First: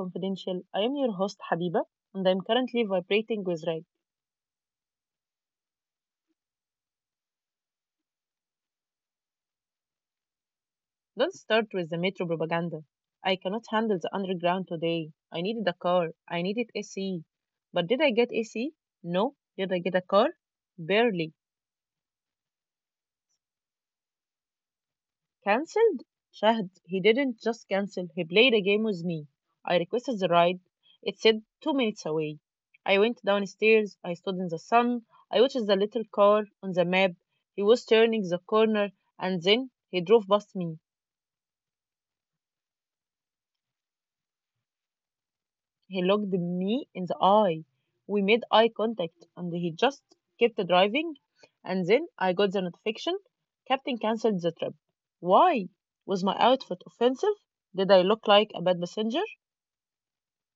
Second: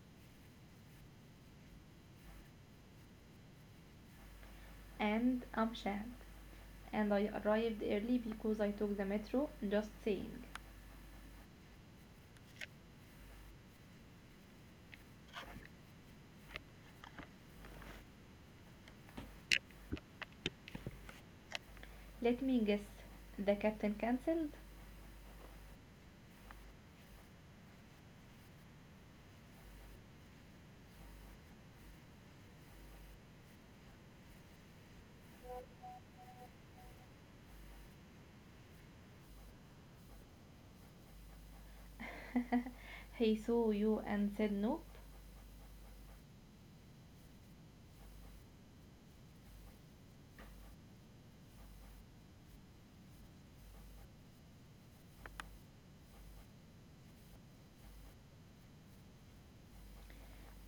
Confidential. I am your host, Habiba, and I'm currently vibrating with rage. And Amshad, and I arrived early because I took the metro, just saying. Don't start with the metro propaganda. I cannot handle the underground today. I needed a car. I needed AC. But did I get AC? No. Did I get a car? Barely. Let me guess, the captain cancelled? Cancelled? Shahd, he didn't just cancel, he played a game with me. I requested the ride. It said 2 minutes away. I went downstairs. I stood in the sun. I watched the little car on the map. He was turning the corner and then he drove past me. He saw you and said nope. He looked me in the eye. We made eye contact and he just kept driving. And then I got the notification. Captain cancelled the trip. Why? Was my outfit offensive? Did I look like a bad passenger?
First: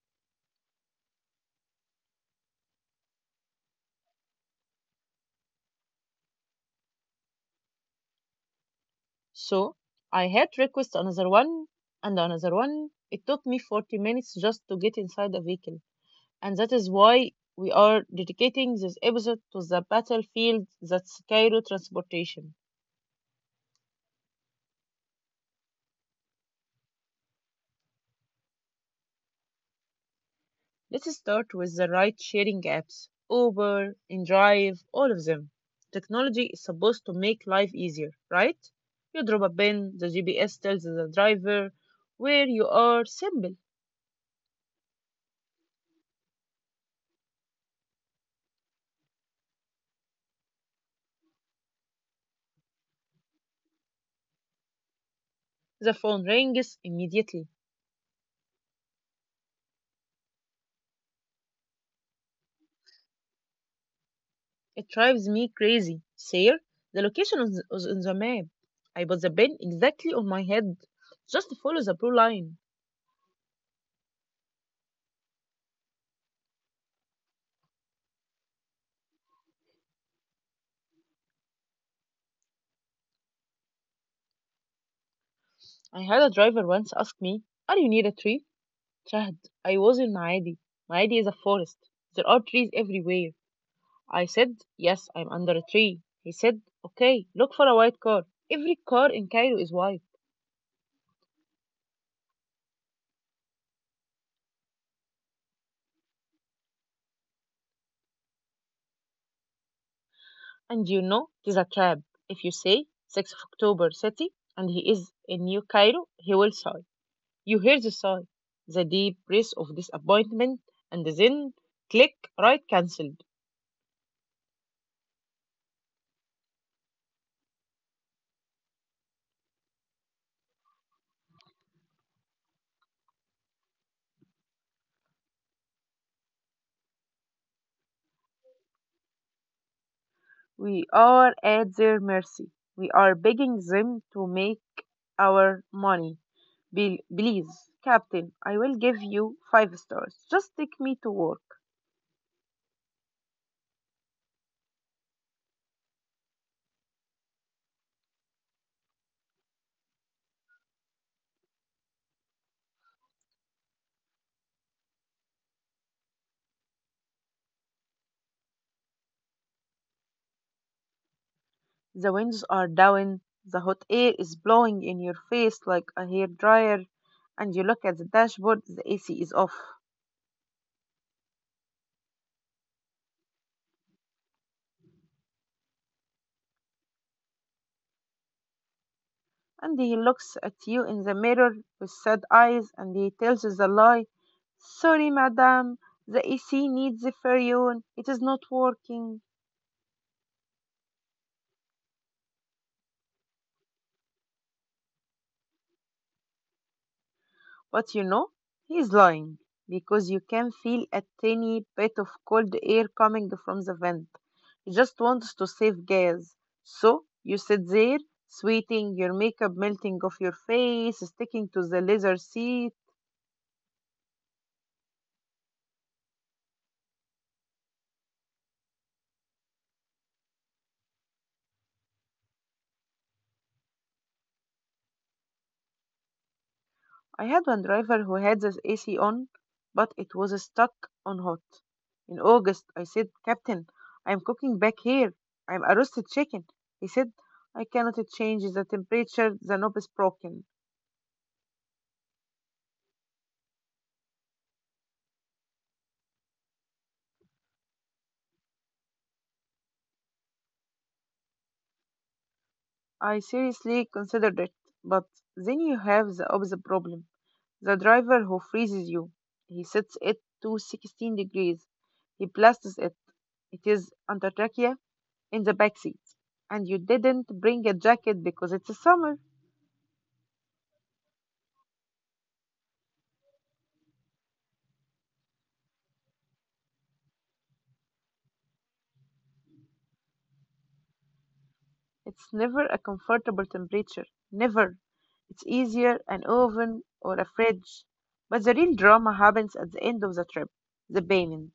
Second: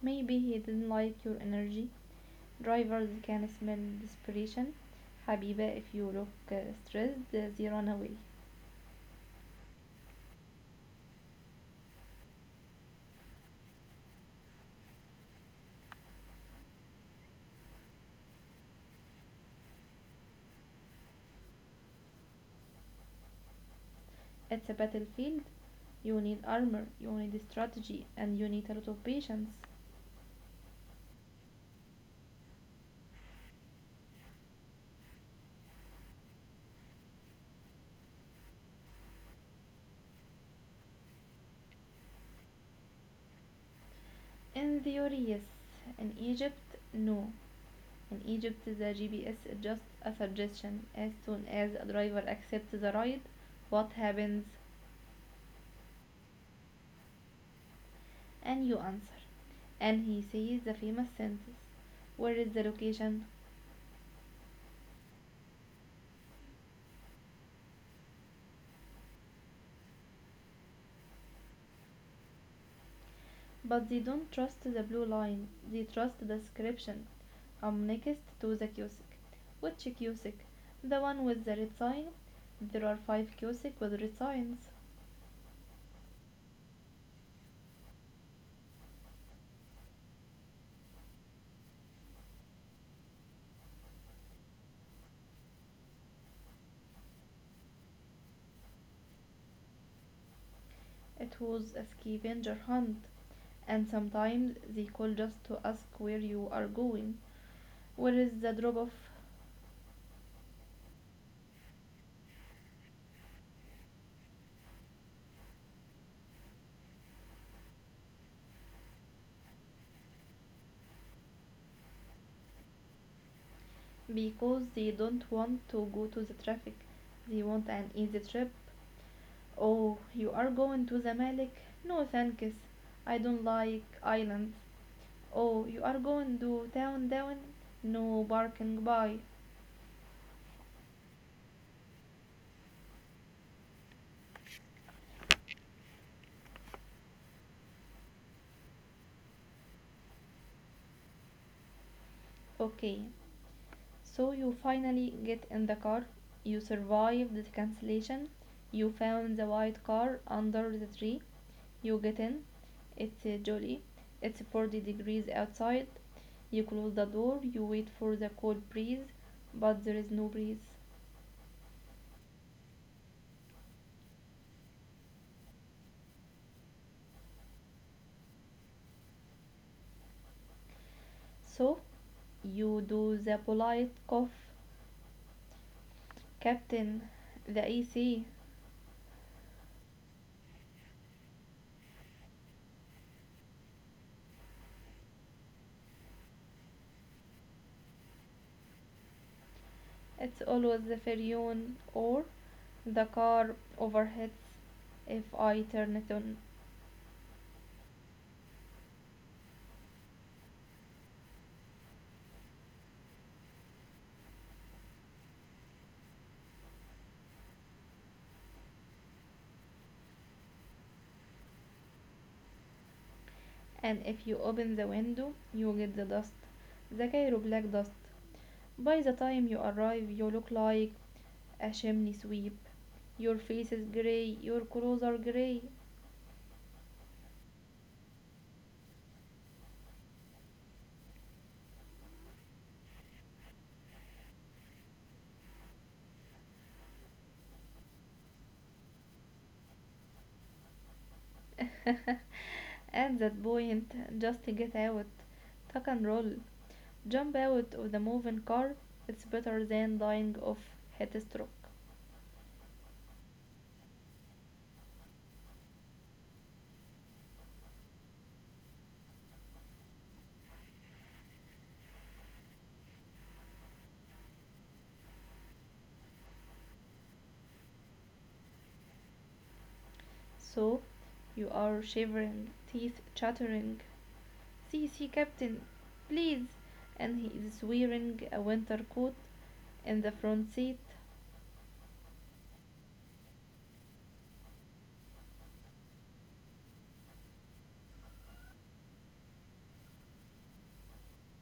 Maybe he didn't like your energy. Drivers can smell desperation. Habiba, if you look stressed, they run away. So I had request another one and another one. It took me 40 minutes just to get inside a vehicle. And that is why we are dedicating this episode to the battlefield that's Cairo transportation. It's a battlefield. You need armor, you need strategy, and you need a lot of patience. Let's start with the ride sharing apps Uber, InDrive, all of them. Technology is supposed to make life easier, right? You drop a pin, the GPS tells the driver where you are, simple. In theory, yes. In Egypt, no. In Egypt, the GPS is just a suggestion. As soon as a driver accepts the ride, what happens? The phone rings immediately. And you answer. And he says the famous sentence: where is the location? It drives me crazy. Sir, the location is on the map. I put the pin exactly on my head. Just follow the blue line. But they don't trust the blue line, they trust the description. I'm next to the kiosk. Which kiosk? The one with the red sign? There are five kiosks with red signs. I had a driver once ask me, are you near a tree? Chad, I was in Maadi. Maadi is a forest. There are trees everywhere. I said, yes, I'm under a tree. He said, okay, look for a white car. Every car in Cairo is white. It was a scavenger hunt, and sometimes they call just to ask where you are going, where is the drop off, And you know, it is a trap. If you say 6th of October city and he is in New Cairo, he will sigh. You hear the sigh, the deep breath of disappointment, and then click right cancelled. because they don't want to go to the traffic. They want an easy trip. Oh, you are going to the Malik? No, thanks. I don't like islands. Oh, you are going to town down? No, barking bye. We are at their mercy. We are begging them to make our money. Please, Captain, I will give you five stars. Just take me to work. Okay. So you finally get in the car, you survive the cancellation, you found the white car under the tree, you get in, it's jolly, it's 40 degrees outside, you close the door, you wait for the cold breeze, but there is no breeze. The winds are down, the hot air is blowing in your face like a hair dryer, and you look at the dashboard, the AC is off. So you do the polite cough, Captain, the AC. And he looks at you in the mirror with sad eyes and he tells you the lie. Sorry, madam, the AC needs a furion. It is not working. It's always the Ferion, or the car overheats if I turn it on. But you know, he is lying because you can feel a tiny bit of cold air coming from the vent. He just wants to save gas. So you sit there, sweating, your makeup melting off your face, sticking to the leather seat. And if you open the window, you get the dust, the Cairo black dust. By the time you arrive, you look like a chimney sweep. Your face is grey, your clothes are grey. I had one driver who had the AC on, but it was stuck on hot. In August, I said, Captain, I'm cooking back here. I'm a roasted chicken. He said, I cannot change the temperature, the knob is broken. At that point, just get out, tuck and roll, jump out of the moving car. It's better than dying of heat stroke. I seriously considered it, but then you have the opposite problem. The driver who freezes you. He sets it to 16 degrees. He blasts it. It is Antarctica in the back seat. And you didn't bring a jacket because it's summer. So you are shivering, teeth chattering. See, see, Captain, please. And he is wearing a winter coat in the front seat. It's never a comfortable temperature, never. It's easier an oven or a fridge. But the real drama happens at the end of the trip, the payment.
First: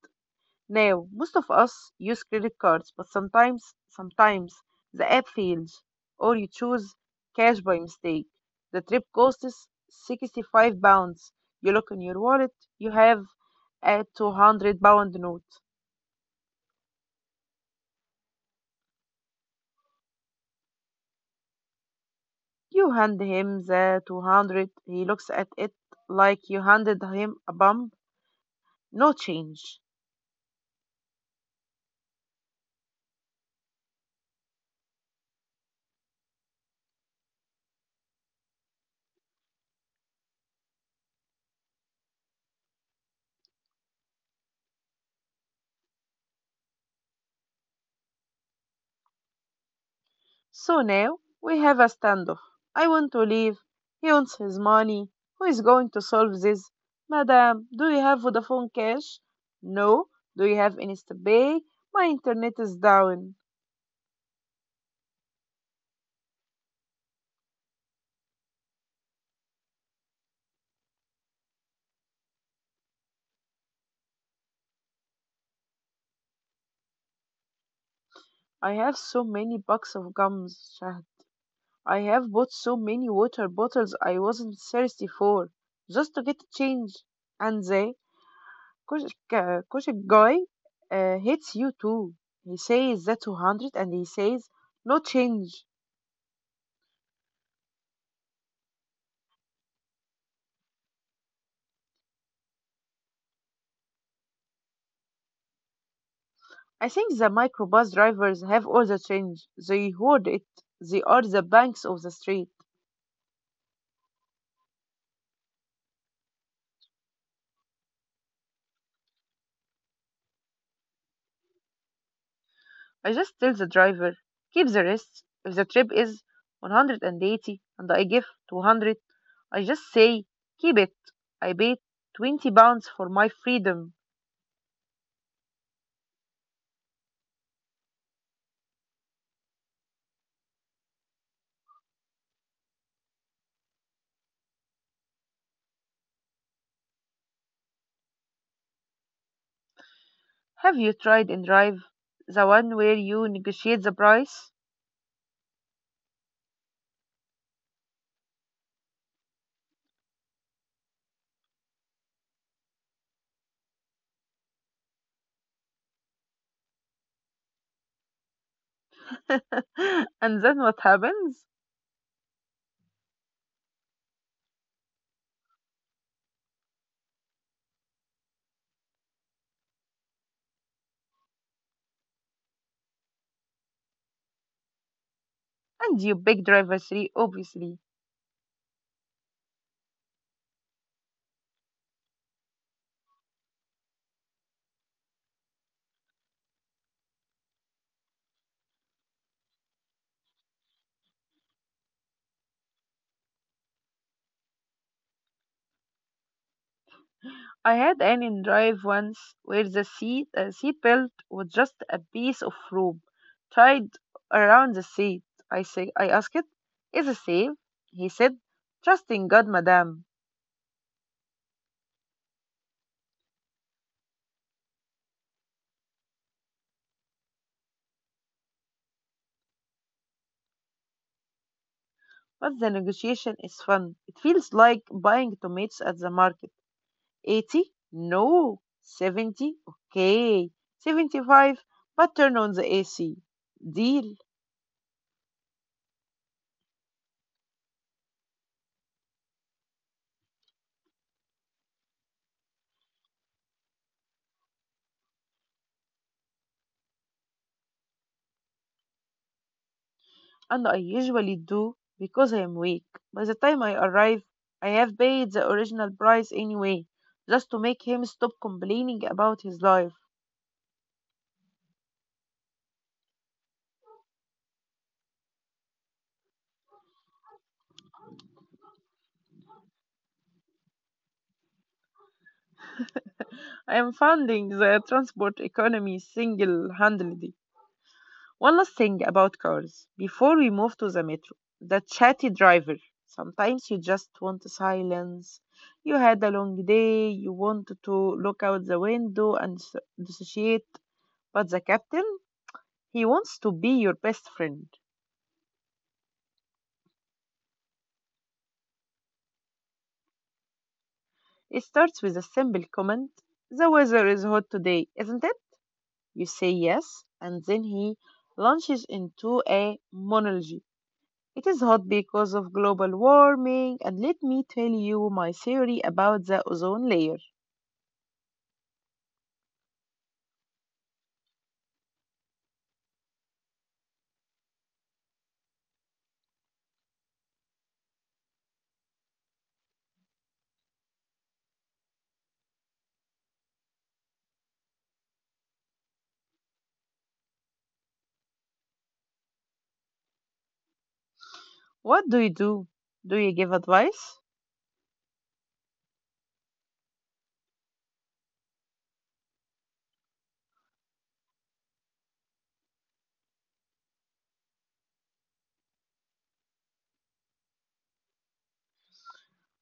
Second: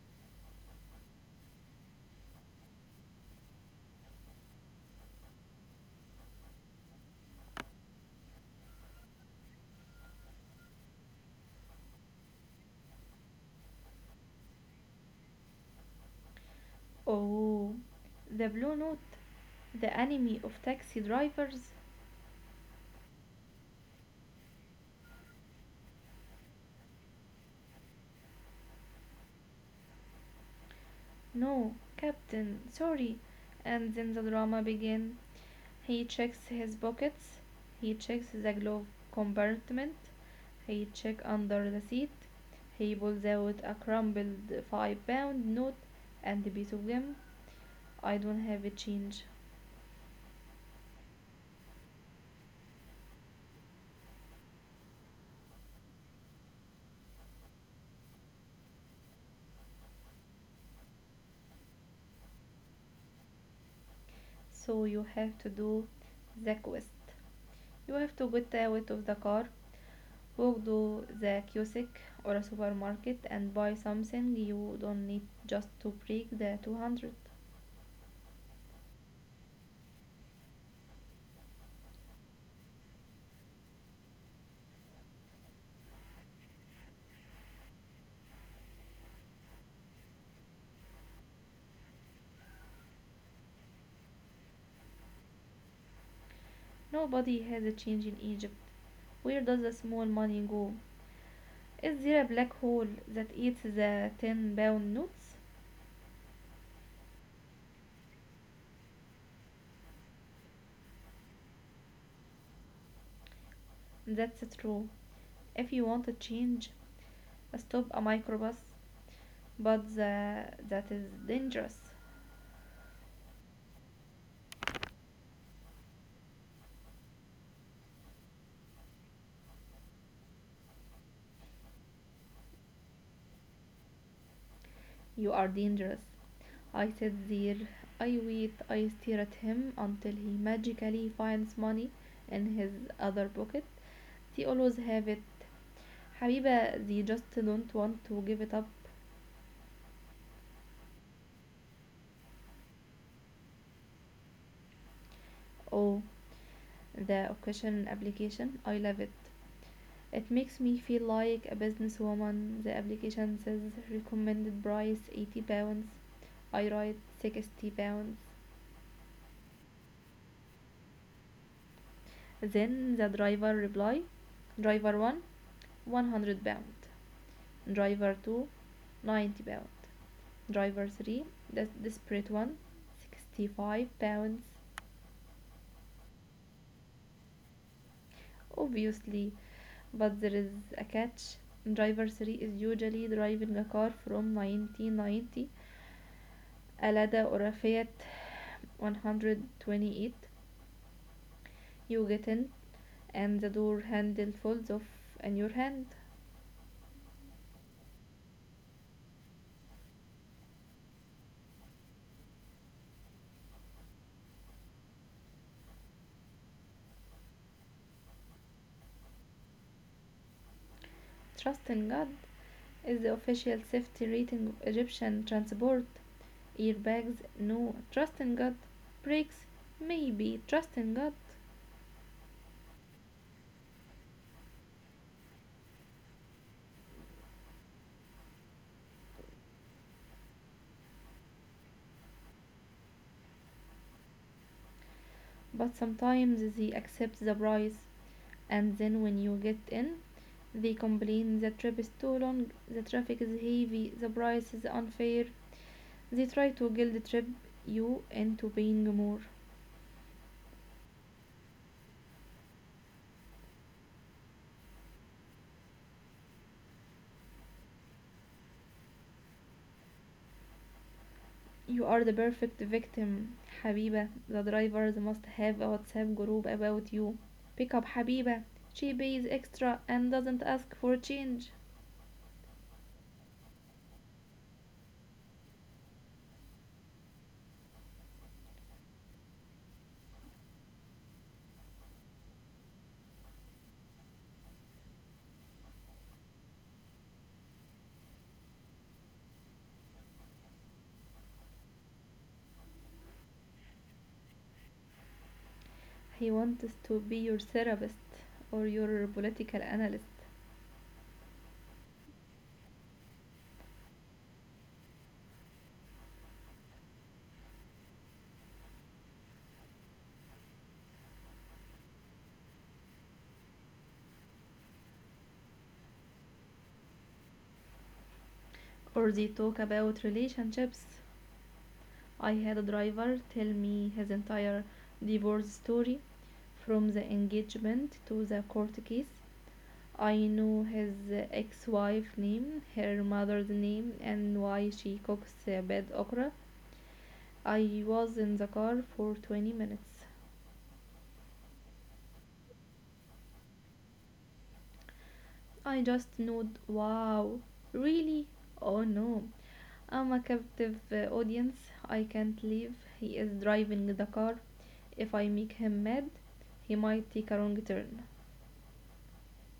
Now, most of us use credit cards, but sometimes the app fails, or you choose cash by mistake. The trip costs 65 pounds. You look in your wallet, you have a 200 pound note. Oh, the Blue Note, the enemy of taxi drivers? You hand him the 200. He looks at it like you handed him a bump. No change. No, Captain, sorry. And then the drama begins. He checks his pockets, he checks the glove compartment, he checks under the seat, he pulls out a crumpled 5 pound note and a piece of gum. I don't have a change. So now we have a standoff. I want to leave. He wants his money. Who is going to solve this? Madam, do you have Vodafone cash? No. Do you have InstaPay? My internet is down. So you have to do the quest. You have to get out of the car, walk to the kiosk or a supermarket and buy something you don't need just to break the 200. I have so many bucks of gums, Shahd. I have bought so many water bottles I wasn't thirsty for, just to get a change. And they cause, Koshik guy hates you too. He says that's 200 and he says no change. Nobody has a change in Egypt. Where does the small money go? Is there a black hole that eats the 10 pound notes? I think the microbus drivers have all the change. They hoard it. They are the banks of the street. That's true. If you want to change, stop a microbus, but that is dangerous. I just tell the driver, keep the rest. If the trip is 180 and 80 and I give 200, I just say, keep it. I paid 20 pounds for my freedom. You are dangerous. I sit there, I wait, I stare at him until he magically finds money in his other pocket. They always have it. Habiba, they just don't want to give it up. Have you tried in drive, the one where you negotiate the price? Oh, the occasion application, I love it. It makes me feel like a businesswoman. The application says recommended price 80 pounds. I write 60 pounds. And then what happens? Then the driver reply, driver 1, 100 pound; driver two, 90 pound; driver 3, the desperate one, 65 pounds. And you pick driver three, obviously. Obviously, but there is a catch. Driver 3 is usually driving a car from 1990, a Lada or a Fiat 128. You get in and the door handle falls off in your hand. I had an in drive once where the seat belt was just a piece of rope tied around the seat. I say, I asked it, is it safe? He said, trust in God, madam. Trust in God is the official safety rating of Egyptian transport. Airbags? No. Trust in God. Brakes? Maybe. Trust in God. But the negotiation is fun. It feels like buying tomatoes at the market. 80? No. 70? Okay. 75? But turn on the AC. Deal. But sometimes they accept the price, and then when you get in, they complain the trip is too long, the traffic is heavy, the price is unfair. They try to guilt trip you into paying more. And I usually do because I am weak. By the time I arrive, I have paid the original price anyway, just to make him stop complaining about his life. You are the perfect victim, حبيبة. The drivers must have a WhatsApp group about you. Pick up حبيبة. She pays extra and doesn't ask for change. I am funding the transport economy single handedly. One last thing about cars before we move to the metro, the chatty driver. Sometimes you just want silence. You had a long day, you want to look out the window and dissociate, but the captain, he wants to be your best friend. He wants to be your therapist or your political analyst. It starts with a simple comment. The weather is hot today, isn't it? You say yes, and then he launches into a monologue. It is hot because of global warming, and let me tell you my theory about the ozone layer. Or they talk about relationships. I had a driver tell me his entire divorce story, from the engagement to the court case. I know his ex-wife name, her mother's name, and why she cooks bad okra. I was in the car for 20 minutes. What do you do? Do you give advice? I just nod, wow, really? Oh no. I'm a captive audience. I can't leave. He is driving the car. If I make him mad, he might take a wrong turn.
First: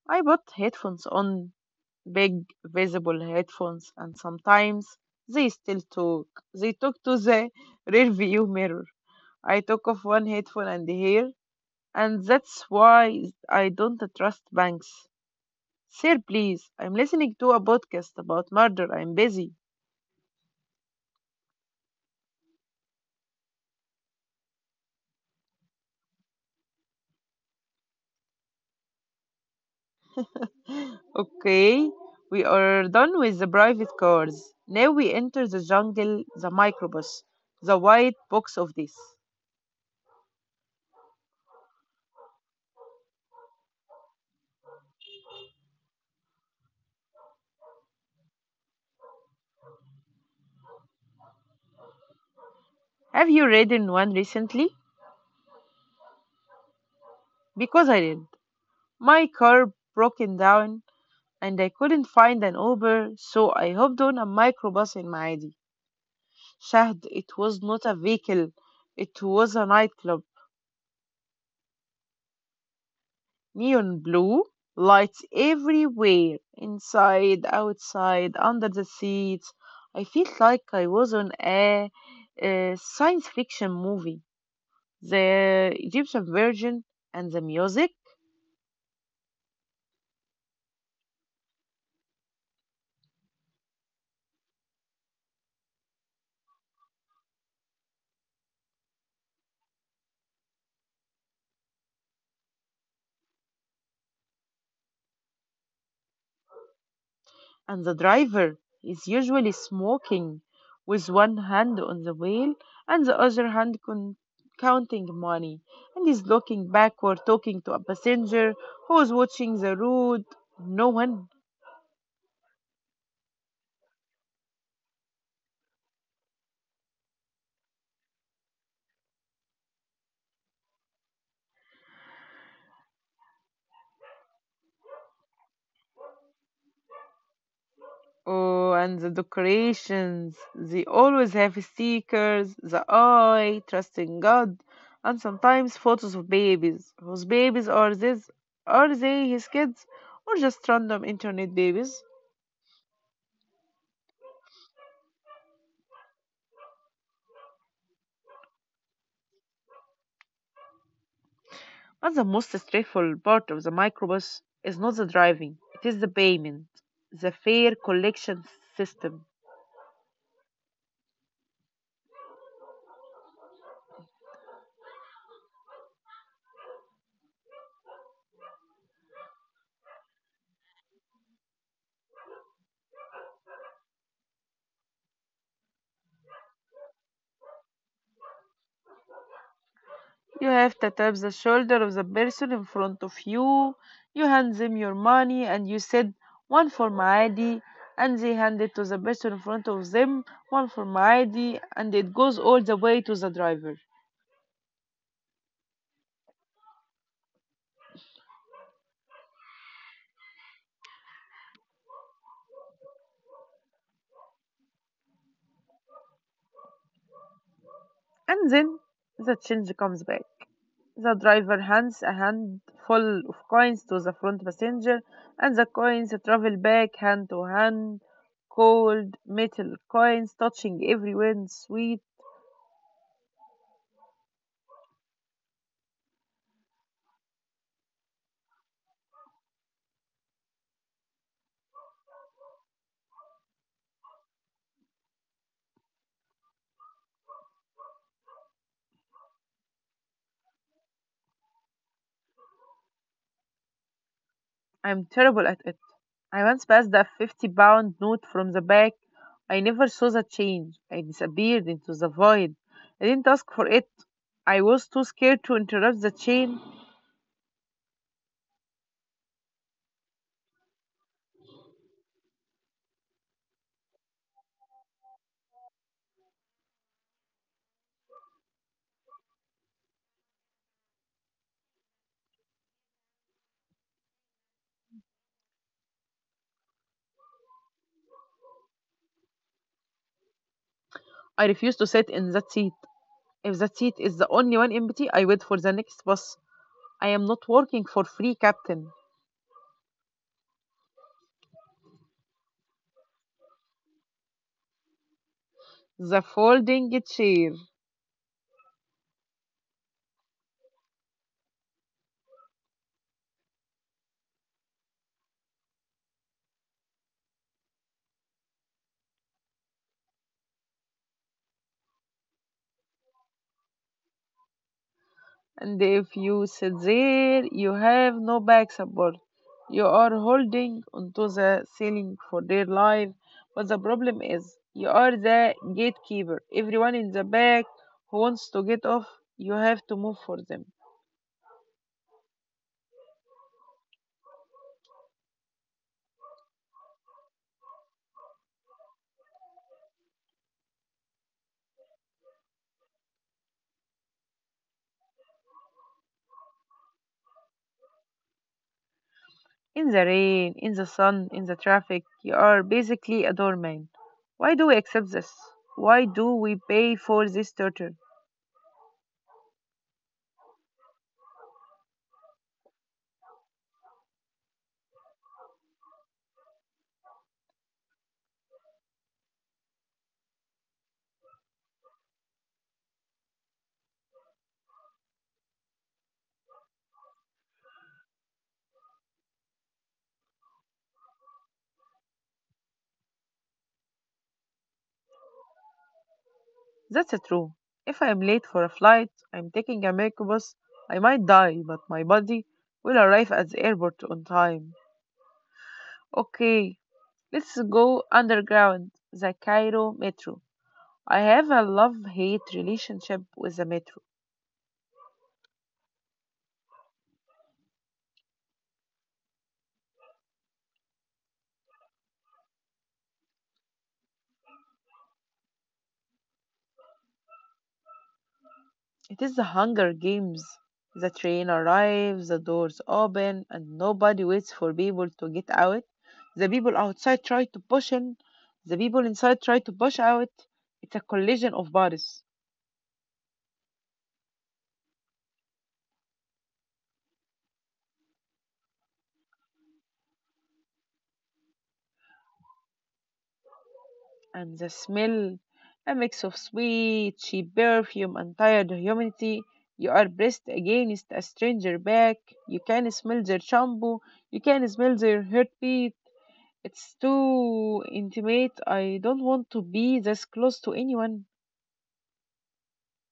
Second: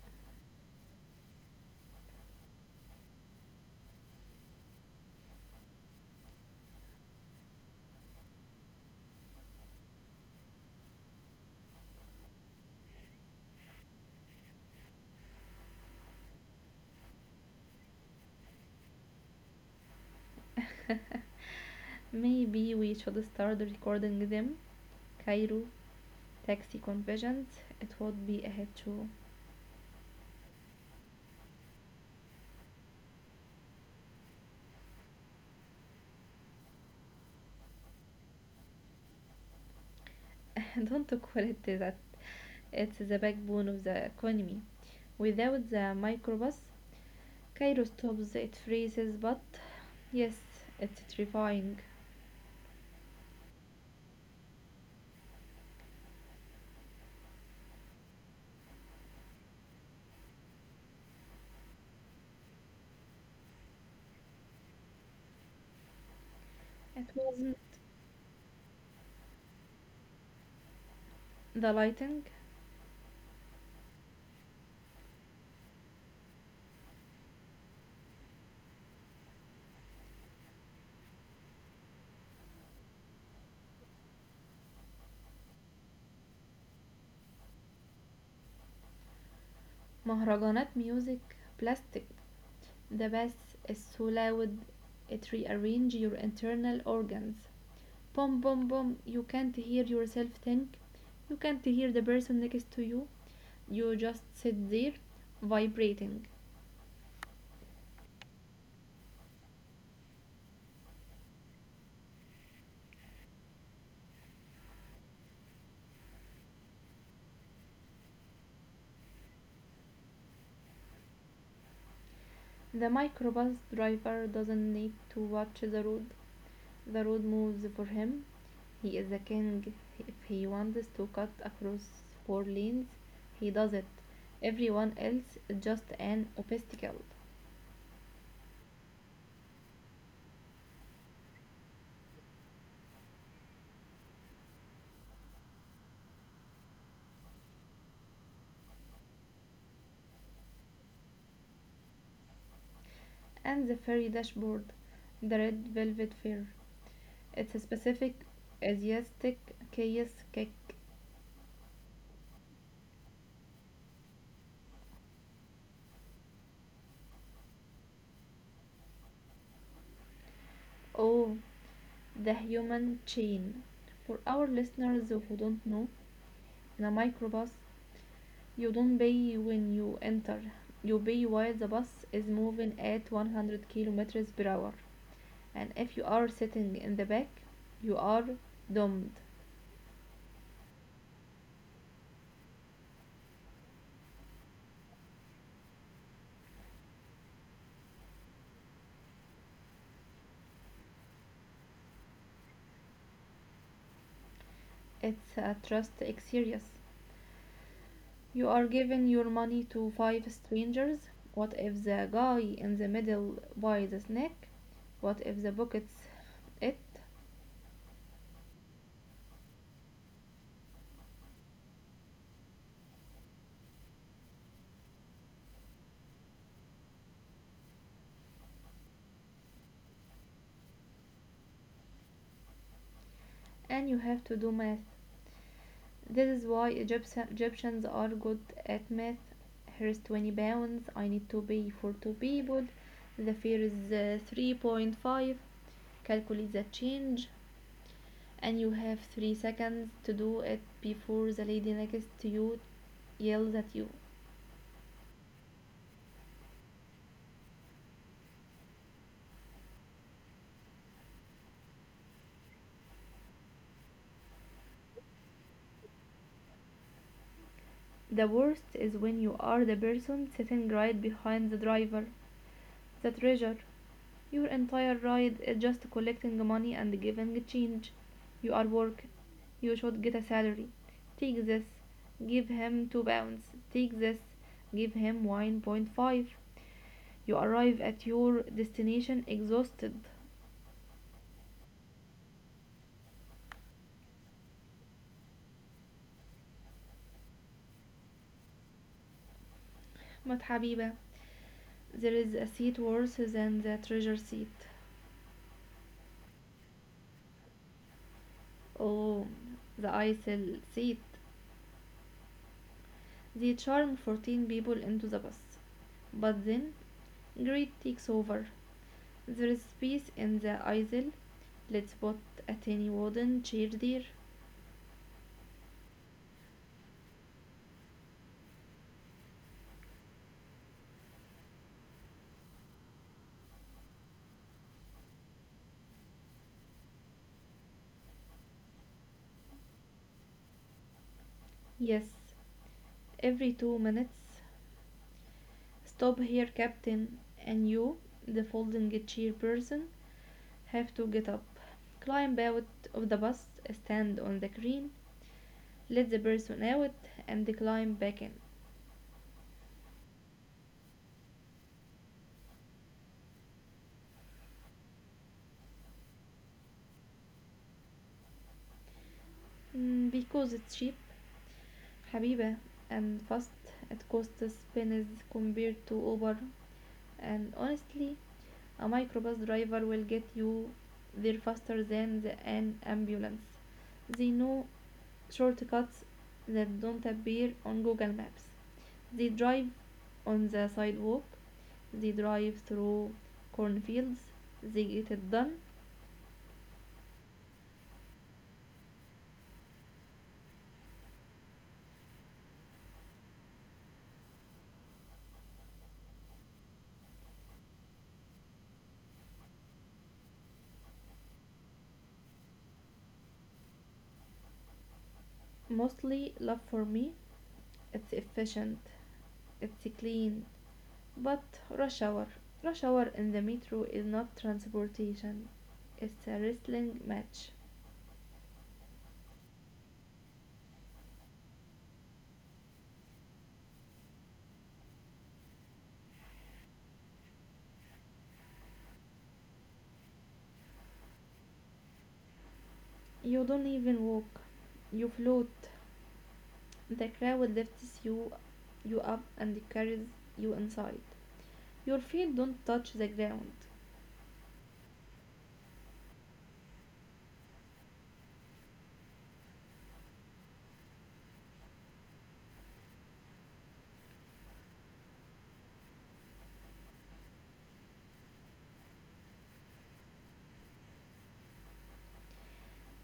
I put headphones on, big visible headphones, and sometimes they still talk. They talk to the rear view mirror. I took off one headphone and here and that's why I don't trust banks. Sir, please, I'm listening to a podcast about murder. I'm busy. Maybe we should start recording them. Cairo taxi conversions, it would be a hit too. Okay, we are done with the private cars. Now we enter the jungle, the microbus, the white box of this. Don't call it that. It's the backbone of the economy. Without the microbus, Cairo stops, it freezes, but yes, it's terrifying. Have you ridden one recently? Because I did. My car broken down and I couldn't find an Uber, so I hopped on a microbus in Maadi. It Shahd, it wasn't was not a vehicle, it was a nightclub. the lighting, Neon blue lights everywhere inside, outside, under the seats. I feel like I was on a science fiction movie. The Egyptian version and the music مهرجانات music, plastic. The bass is so loud it rearranges your internal organs. Boom, boom, boom. You can't hear yourself think. You can't hear the person next to you. You just sit there, vibrating. and the driver is usually smoking with one hand on the wheel and the other hand counting money and is looking backward talking to a passenger who is watching the road. No one. The microbus driver doesn't need to watch the road. The road moves for him. He is a king. If he wants to cut across four lanes, he does it. Everyone else is just an obstacle. Oh, and the decorations. They always have stickers, the eye, trusting God, and sometimes photos of babies. Whose babies are these? Are they his kids or just random internet babies? And the fairy dashboard, the red velvet fair. It's a specific Asiatic chaos cake. And the most stressful part of the microbus is not the driving, it is the payment, the fare collection system. Oh, the human chain. For our listeners who don't know, in a microbus, you don't pay when you enter, you pay while the bus is moving at 100 kilometers per hour. And if you are sitting in the back, you are doomed. You have to tap the shoulder of the person in front of you. You hand them your money and you said, one for Maadi, and they hand it to the person in front of them, one for Maadi, and it goes all the way to the driver. It's a trust exercise. You are giving your money to five strangers. What if the guy in the middle buys the snack? What if the buckets it? And then the change comes back. The driver hands a handful of coins to the front passenger, and the coins travel back hand to hand, cold metal coins touching everywhere, sweet. And you have to do math. This is why Egyptians are good at math. Here's 20 pounds. I need to pay for two people. The fare is 3.5. Calculate the change. And you have 3 seconds to do it before the lady next to you yells at you. I'm terrible at it. I once passed a 50 pound note from the back. I never saw the change. I disappeared into the void. I didn't ask for it. I was too scared to interrupt the chain. The worst is when you are the person sitting right behind the driver, the treasure. Your entire ride is just collecting money and giving change. You are working. You should get a salary. Take this. Give him 2 pounds. Take this. Give him 1.5. You arrive at your destination exhausted. I refused to sit in that seat. If that seat is the only one empty, I wait for the next bus. I am not working for free, Captain. But Habiba, there is a seat worse than the treasure seat. The folding chair. Oh, the ISIL seat. They charm 14 people into the bus. But then, greed takes over. There is peace in the isle. Let's put a tiny wooden chair there. And if you sit there, you have no back support. You are holding onto the ceiling for dear life. But the problem is, you are the gatekeeper. Everyone in the back who wants to get off, you have to move for them. Yes, every 2 minutes. Stop here, Captain, and you, the folding chair person, have to get up. Climb out of the bus, stand on the crane, let the person out, and climb back in. In the rain, in the sun, in the traffic, you are basically a doorman. Why do we accept this? Why do we pay for this torture? Mm, because it's cheap, Habiba, and fast. It costs pennies compared to Uber, and honestly a microbus driver will get you there faster than an ambulance. They know shortcuts that don't appear on Google Maps. They drive on the sidewalk, they drive through cornfields, they get it done. That's true. If I'm late for a flight, I'm taking a microbus, I might die, but my body will arrive at the airport on time. Okay, let's go underground, the Cairo metro. I have a love-hate relationship with the metro. Mostly love for me. It's efficient. It's clean. But rush hour. Rush hour in the metro is not transportation. It's a wrestling match. It is the Hunger Games. The train arrives, the doors open, and nobody waits for people to get out. The people outside try to push in, the people inside try to push out. It's a collision of bodies. You don't even walk. You float. The crowd lifts you up and carries you inside. Your feet don't touch the ground. And the smell, a mix of sweet, cheap perfume, and tired humidity. You are pressed against a stranger back. You can smell their shampoo. You can smell their heartbeat. It's too intimate. I don't want to be this close to anyone.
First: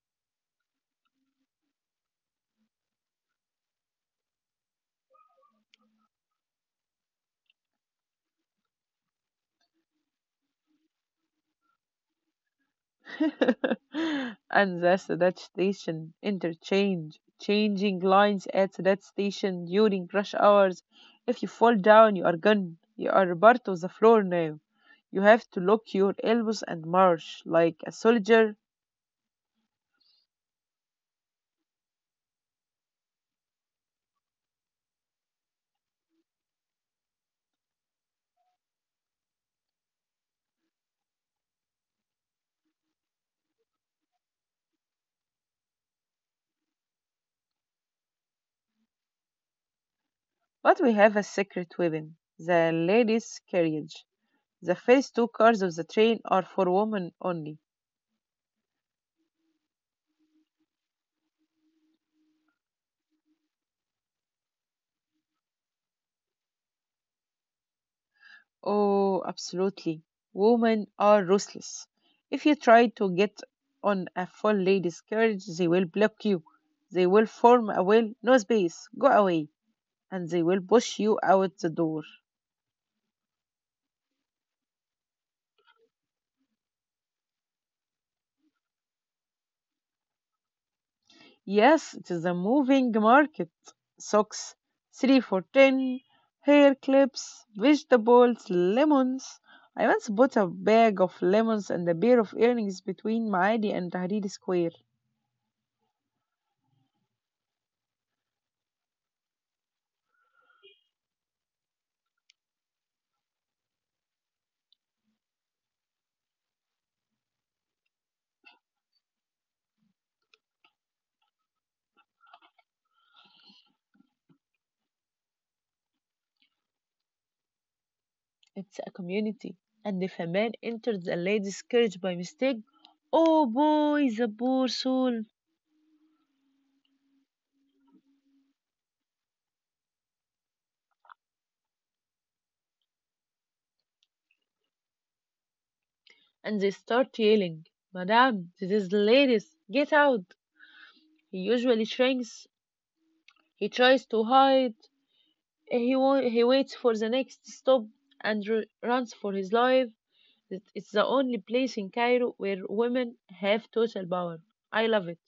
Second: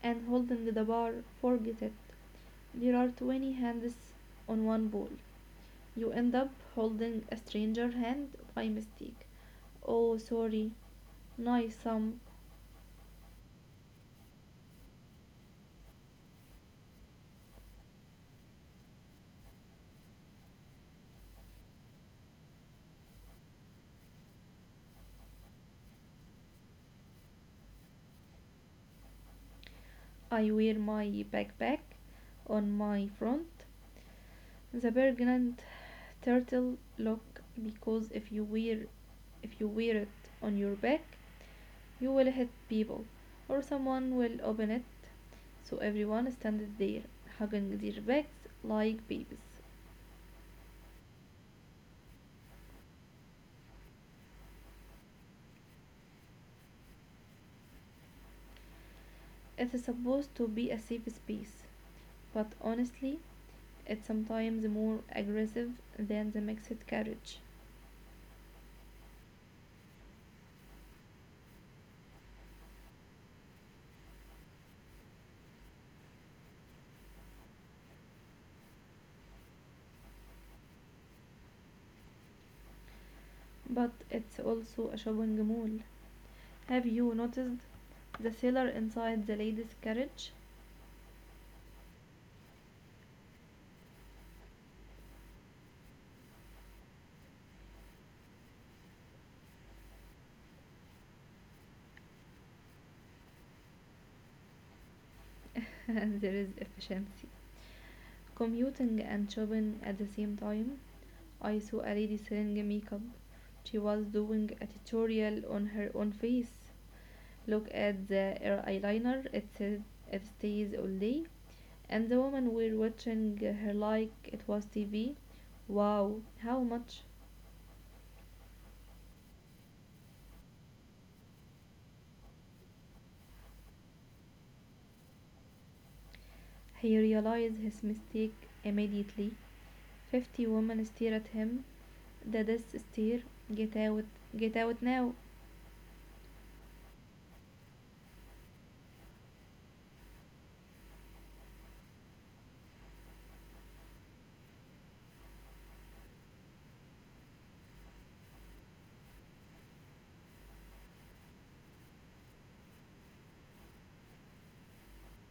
And holding the bar, forget it. There are 20 hands on one ball. You end up holding a stranger hand by mistake. Oh, sorry. Nice sum. And that's that station interchange, changing lines at that station during rush hours. If you fall down, you are gone. You are part of the floor now. You have to lock your elbows and march like a soldier. I wear my backpack on my front. The pregnant turtle look, because if you wear it on your back, you will hit people or someone will open it. So everyone stands there hugging their backs like babies. But we have a secret weapon the ladies' carriage. The first two cars of the train are for women only. It is supposed to be a safe space, but honestly, it's sometimes more aggressive than the mixed carriage. Oh, absolutely. Women are ruthless. If you try to get on a full lady's carriage, they will block you. They will form a will, no space, go away, and they will push you out the door. But it's also a shopping mall. Have you noticed the seller inside the ladies' carriage? Yes, it is a moving market. Socks, three for ten, hair clips, vegetables, lemons. I once bought a bag of lemons and a pair of earrings between Maadi and Tahrir Square. There is efficiency. Commuting and shopping at the same time. I saw a lady selling makeup. She was doing a tutorial on her own face. Look at the eyeliner. It stays all day. And the women were watching her like it was TV. Wow, how much? It's a community. And if a man enters a lady's carriage by mistake, oh boy, the poor soul! He realized his mistake immediately. 50 women stare at him. The death stare. Get out, get out now. And they start yelling, Madame, this is the lady's, get out! He usually shrinks, he tries to hide, he waits for the next stop and runs for his life. It's the only place in Cairo where women have total power. I love it.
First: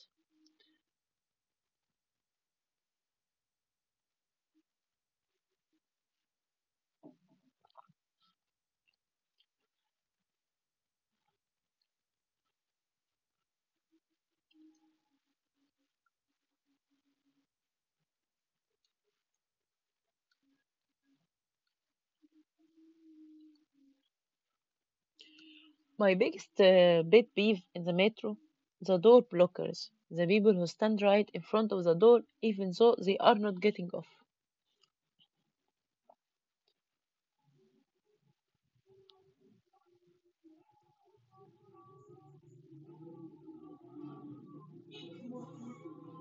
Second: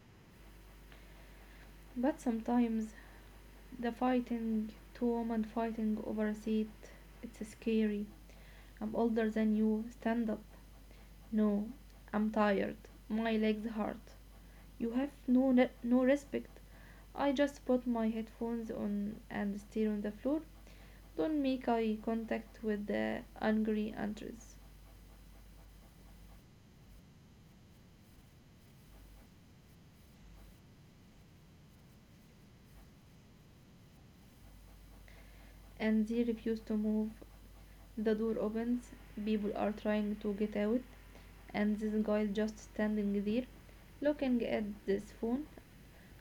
But sometimes the fighting, two women fighting over a seat, it's scary. I'm older than you. Stand up. No, I'm tired. My legs hurt. You have no respect. I just put my headphones on and stare on the floor. Don't make eye contact with the angry entries. My biggest pet peeve in the metro the door blockers, the people who stand right in front of the door even though they are not getting off. And they refuse to move. The door opens. People are trying to get out, and this guy is just standing there, looking at this phone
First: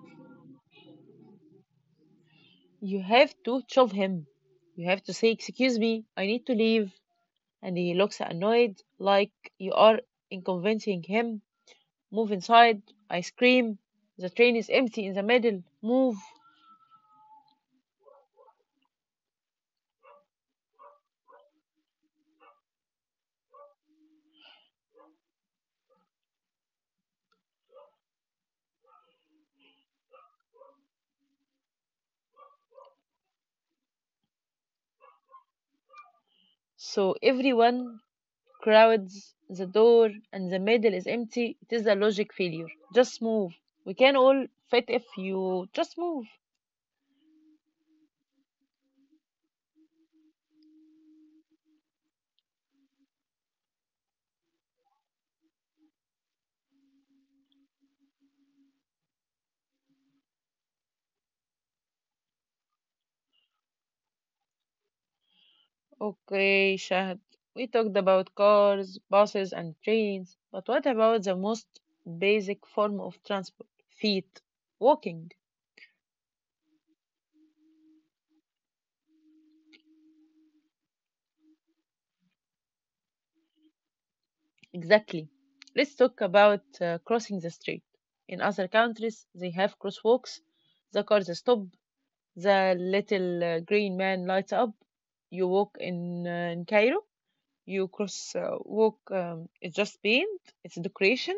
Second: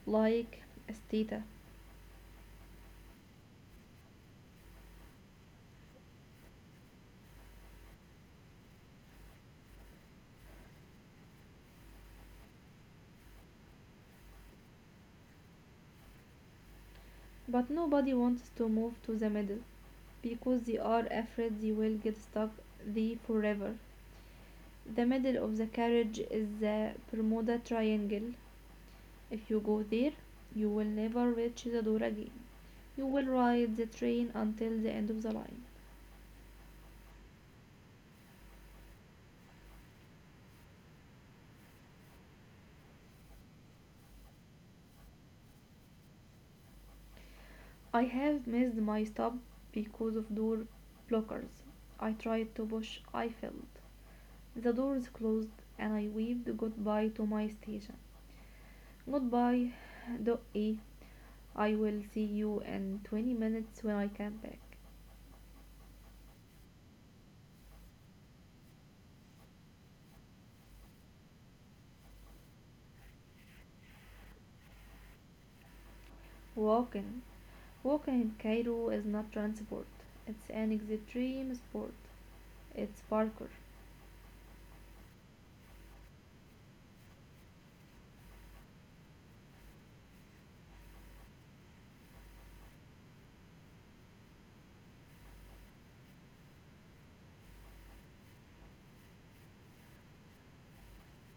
like a stata. You have to shove him. You have to say, Excuse me, I need to leave. And he looks annoyed, like you are inconveniencing him. Move inside. I scream. The train is empty in the middle. Move. But nobody wants to move to the middle because they are afraid they will get stuck there forever. The middle of the carriage is the Bermuda Triangle. If you go there, you will never reach the door again. You will ride the train until the end of the line. So everyone crowds, the door, and the middle is empty, it is a logic failure. Just move. We can all fit if you just move. I have missed my stop because of door blockers. I tried to push, I failed. The doors closed, and I waved goodbye to my station. Goodbye, Dot E. I will see you in 20 minutes when I come back. Okay, Shahad. We talked about cars, buses, and trains, but what about the most basic form of transport? Feet. Walking. Walking. Walking in Cairo is not transport. It's an extreme sport. It's parkour. Exactly. Let's talk about crossing the street. In other countries, they have crosswalks. The cars stop. The little green man lights up. You walk in Cairo. You cross walk, it's just paint, it's decoration.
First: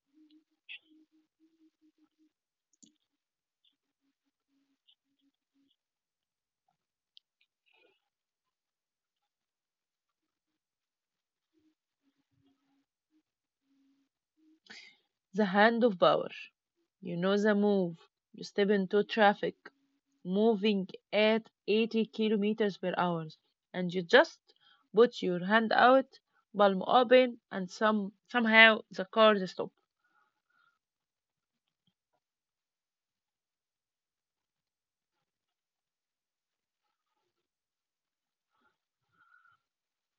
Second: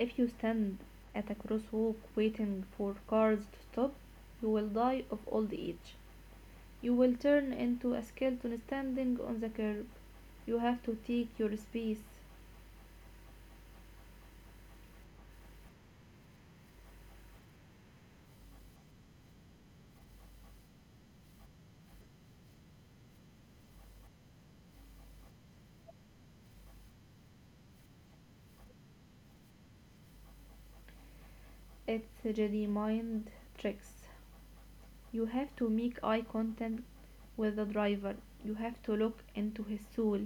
If you stand at a crosswalk waiting for cars to stop, you will die of old age. You will turn into a skeleton standing on the curb. You have to take your space. The hand of power. You know the move. You step into traffic moving at 80 kilometers per hour, and you just put your hand out, palm open, and somehow the car stops. It's Jedi mind tricks. You have to make eye contact with the driver. You have to look into his soul.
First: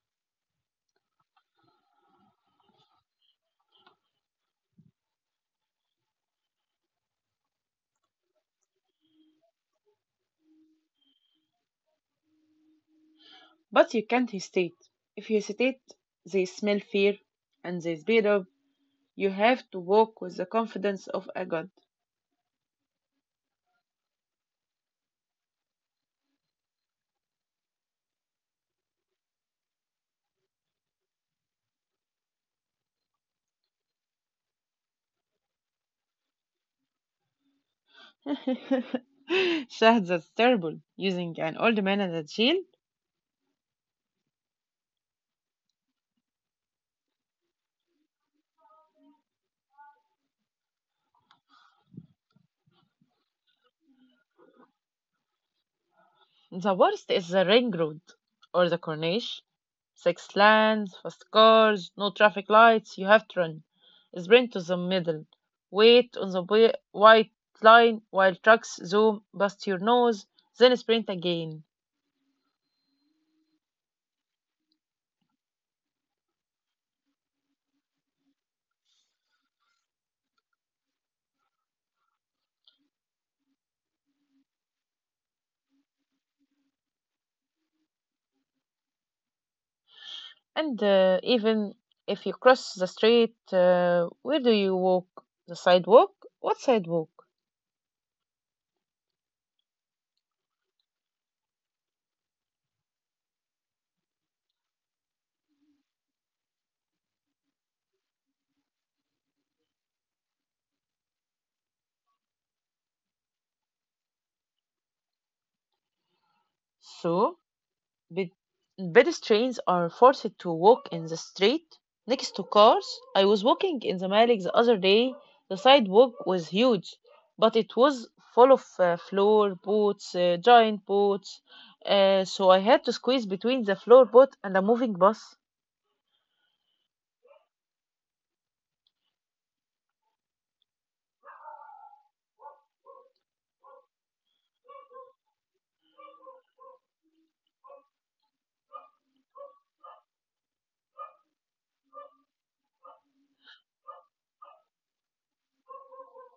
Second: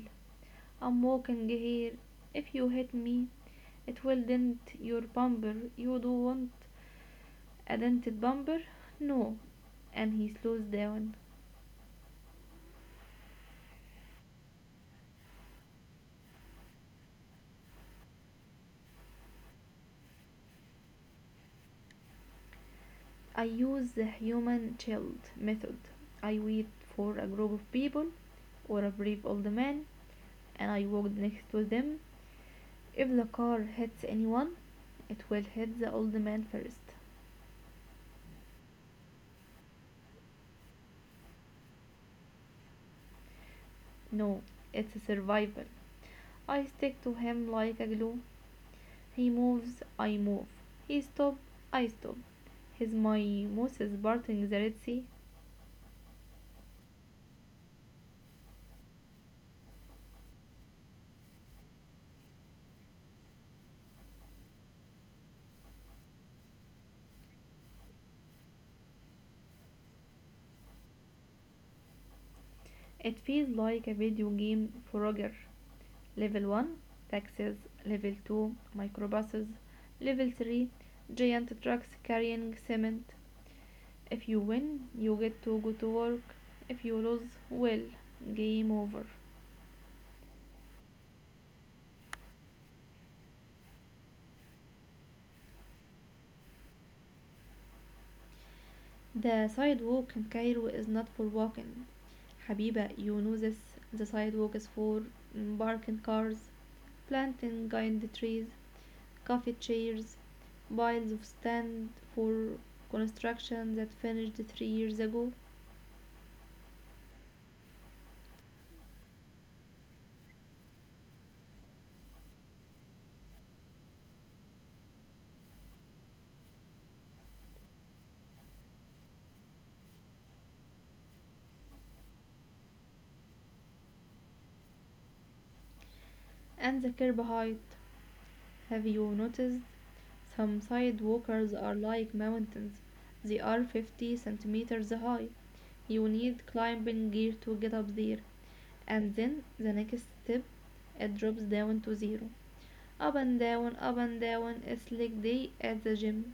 I'm walking here. If you hit me, it will dent your bumper. You don't want a dented bumper. No. And he slows down. But you can't hesitate. If you hesitate, they smell fear and they speed up. You have to walk with the confidence of a god. I use the human shield method. I wait for a group of people or a brave old man, and I walk next to them. If the car hits anyone, it will hit the old man first. Shahd, that's terrible. Using an old man as a shield. No, it's survival. I stick to him like a glue. He moves, I move. He stops, I stop. He's my Moses parting the Red Sea. The worst is the ring road or the corniche. Six lanes, fast cars, no traffic lights. You have to run. Sprint to the middle. Wait on the white line while trucks zoom past your nose. Then sprint again. It feels like a video game for Roger. Level 1, taxis. Level 2, microbuses. Level 3, giant trucks carrying cement. If you win, you get to go to work. If you lose, well, game over. And even if you cross the street, where do you walk? The sidewalk? What sidewalk? The sidewalk in Cairo is not for walking. Habiba, you know this. The sidewalk is for parking cars, planting giant trees, coffee chairs, piles of sand for construction that finished 3 years ago, So Pe- pedestrians are forced to walk in the street next to cars. I was walking in the Malik the other day. The sidewalk was huge, but it was full of floor boats, giant boats. So I had to squeeze between the floor boat and a moving bus and the curb height. Have you noticed? Some sidewalkers are like mountains. They are 50 centimeters high. You need climbing gear to get up there. And then the next step, it drops down to zero. Up and down, it's like day at the gym.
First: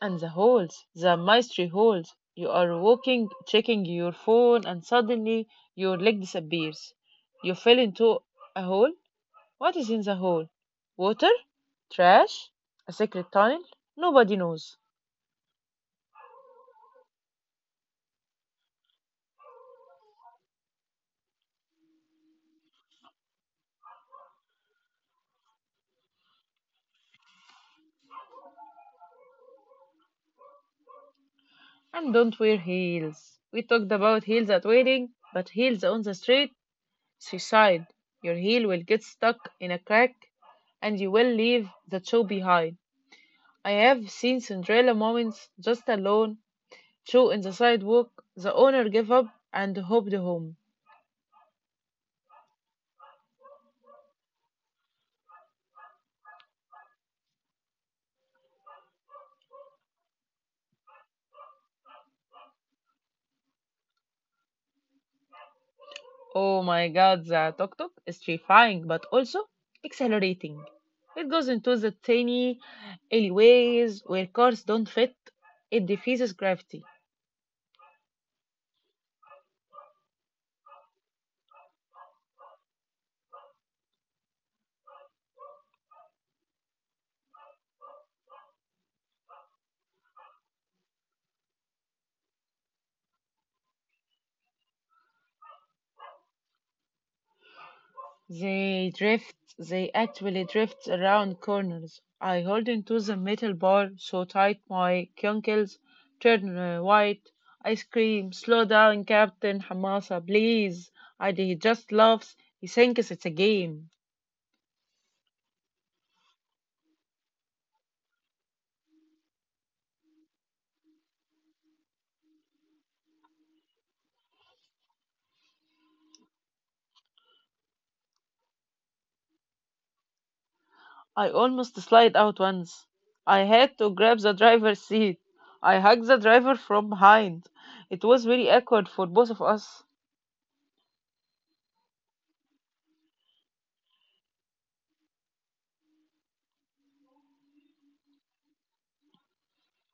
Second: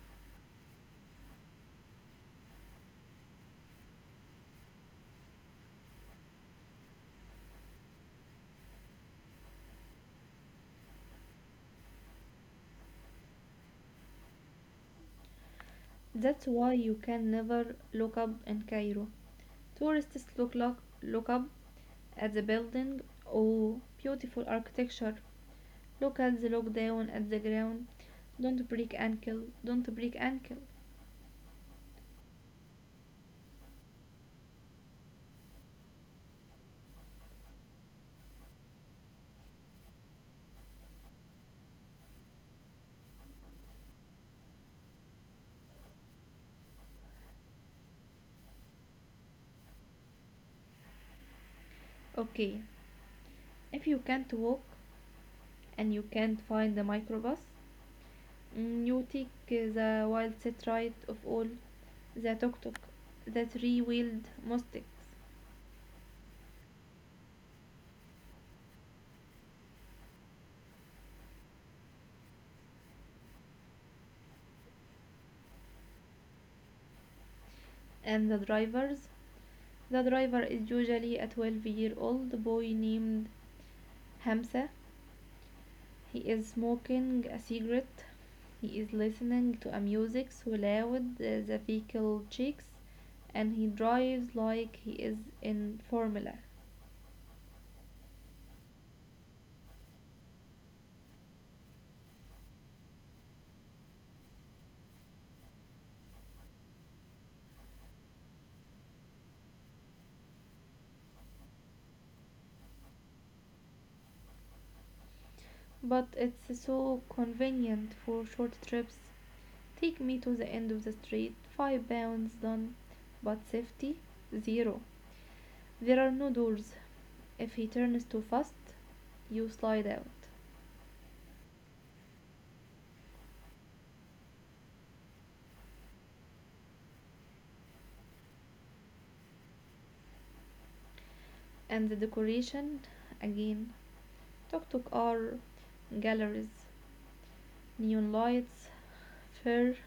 and the holes, the mystery holes. You are walking, checking your phone, and suddenly your leg disappears. You fell into a hole. What is in the hole? Water? Trash? A secret tunnel? Nobody knows. That's why you can never look up in Cairo. Tourists look up at the building. Oh, beautiful architecture. Locals look down at the ground. Don't break ankle, don't break ankle. And don't wear heels. We talked about heels at wedding, but heels on the street? Suicide. Your heel will get stuck in a crack and you will leave the shoe behind. I have seen Cinderella moments just alone, shoe in the sidewalk, the owner gave up and hopped home. Okay, if you can't walk and you can't find the microbus, you take the wild set right of all the tuk tuk, the three wheeled mustangs, Oh my god, the tuk tuk is terrifying but also exhilarating. It goes into the tiny alleyways where cars don't fit. It defies gravity. and the drivers. The driver is usually a 12-year-old boy named Hamza. He is smoking a cigarette. He is listening to a music so loud, the vehicle shakes, and he drives like he is in Formula. They drift, they actually drift around corners. I hold into the metal bar so tight my cunkles turn white. I scream, slow down, Captain Hamasa, please. And he just laughs. He thinks it's a game. But it's so convenient for short trips. Take me to the end of the street, 5 pounds done, but safety, zero. There are no doors. If he turns too fast, you slide out. I almost slid out once. I had to grab the driver's seat. I hugged the driver from behind. It was very awkward for both of us. And the decoration, again. Tuk tuk are galleries. Neon lights, fur,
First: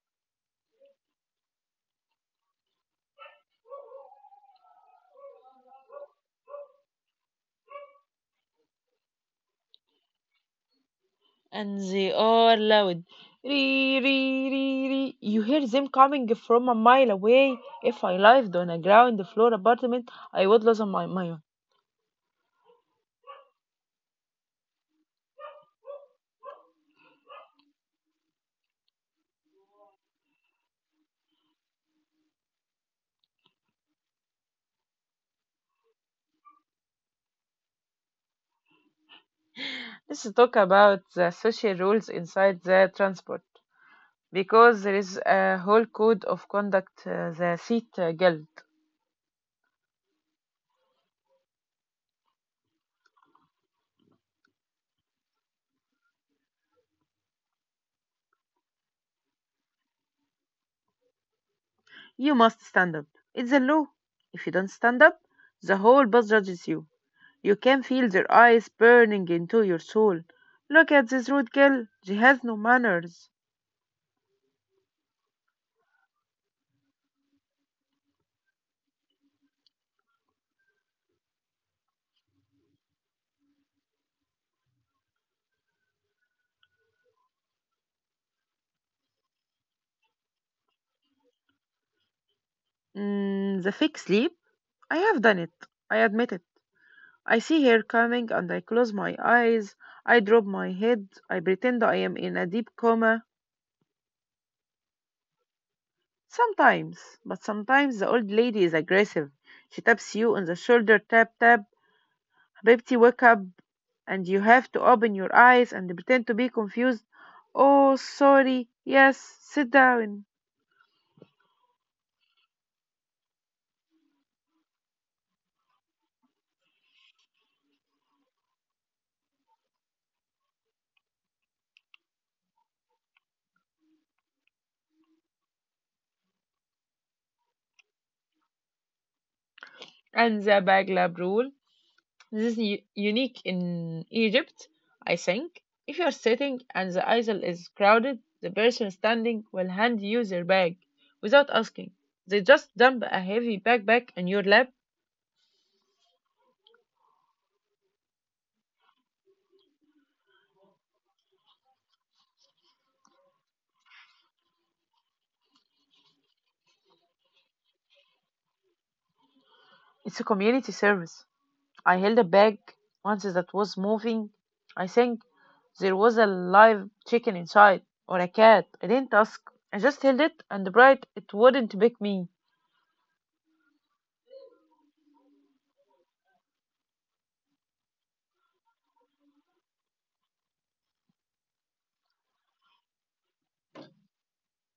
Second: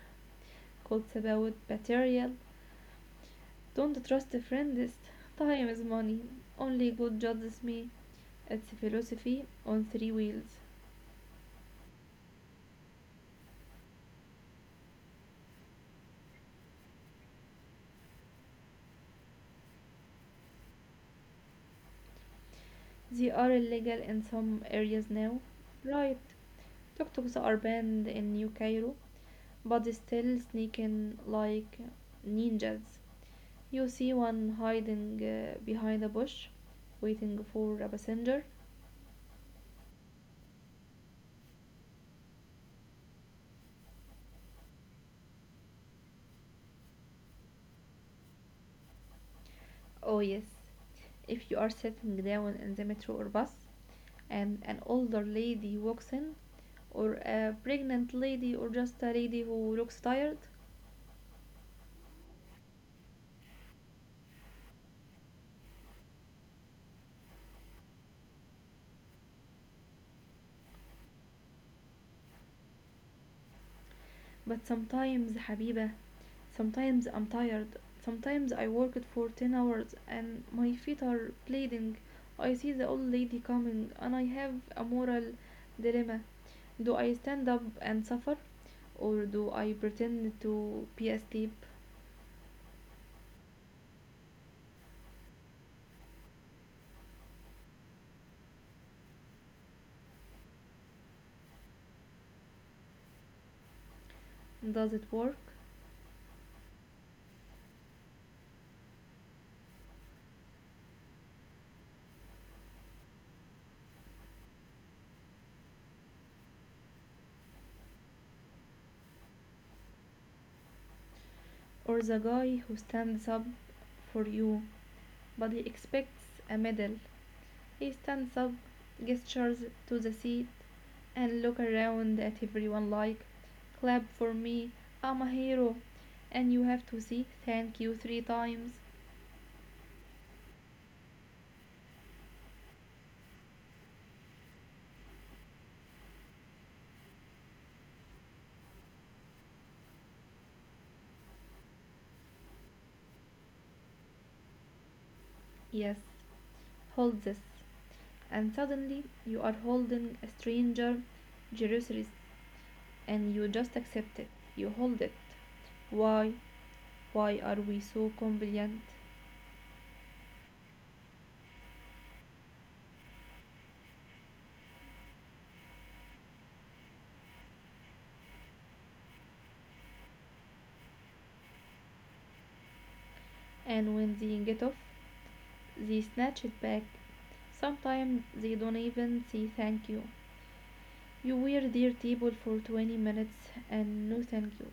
quotes about material. Don't trust a friend. Time is money. Only God judges me. It's a philosophy on three wheels. And they are loud. Ree, ree, ree, ree. You hear them coming from a mile away. If I lived on a ground floor apartment, I would lose my mind. They are illegal in some areas now. Right. Tuk-tuks are banned in New Cairo, but they still sneak in like ninjas. You see one hiding behind a bush, waiting for a passenger. Let's talk about the social rules inside the transport. Because there is a whole code of conduct, the seat guild. Oh, yes. If you are sitting down in the metro or bus and an older lady walks in, or a pregnant lady, or just a lady who looks tired. You must stand up. It's a law. If you don't stand up, the whole bus judges you. You can feel their eyes burning into your soul. Look at this rude girl. She has no manners. But sometimes, Habiba, sometimes I'm tired. Sometimes I worked for 10 hours and my feet are bleeding. I see the old lady coming and I have a moral dilemma. Do I stand up and suffer, or do I pretend to be asleep? The fake sleep? I have done it. I admit it. I see her coming and I close my eyes. I drop my head. I pretend I am in a deep coma. Does it work? Sometimes, but sometimes the old lady is aggressive. She taps you on the shoulder, tap, tap. Habibti, wake up and you have to open your eyes and pretend to be confused. Oh, sorry. Yes, sit down. Or the guy who stands up for you, but he expects a medal. He stands up, gestures to the seat, and look around at everyone like, clap for me, I'm a hero. And you have to say thank you three times. And the baglab rule. This is unique in Egypt, I think. If you're sitting and the aisle is crowded, the person standing will hand you their bag without asking. They just dump a heavy backpack on your lap. Yes, hold this. And suddenly you are holding a stranger, Jerusalem, and you just accept it. You hold it. Why? Why are we so compliant? It's a community service. I held a bag once that was moving. I think there was a live chicken inside, or a cat. I didn't ask. I just held it and bright it wouldn't pick me. And when they get off, they snatch it back. Sometimes they don't even say thank you. You were their table for 20 minutes and no thank you.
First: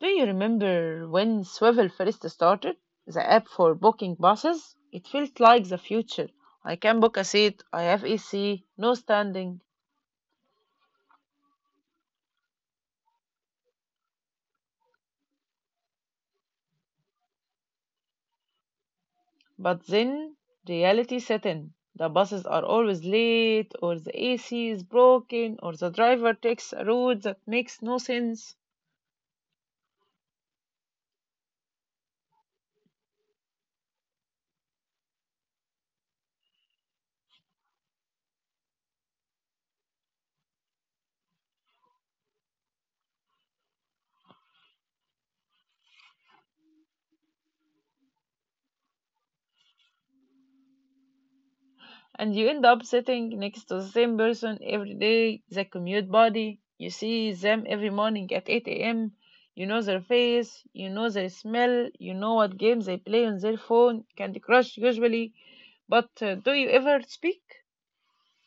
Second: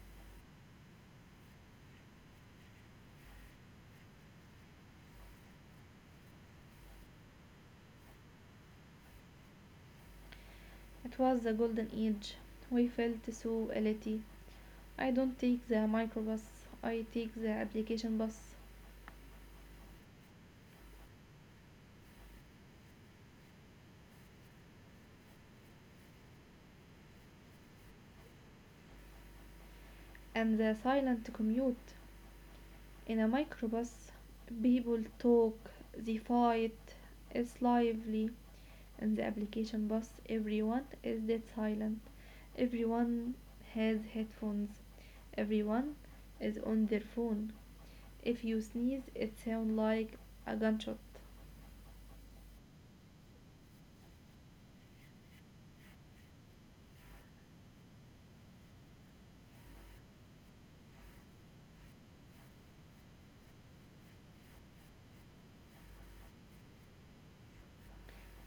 Do you remember when Swivel first started? The app for booking buses? It feels like the future. I can book a seat, I have AC, no standing. It was the golden age. We felt so elite. I don't take the microbus, I take the application bus. But then reality set in. The buses are always late, or the AC is broken, or the driver takes a route that makes no sense. And the silent commute. In a microbus, people talk, they fight, it's lively. In the application bus, everyone is dead silent. Everyone has headphones. Everyone is on their phone. If you sneeze, it sounds like a gunshot. And you end up sitting next to the same person every day, the commute buddy. You see them every morning at 8 a.m. You know their face, you know their smell, you know what games they play on their phone, Candy Crush usually. But do you ever speak?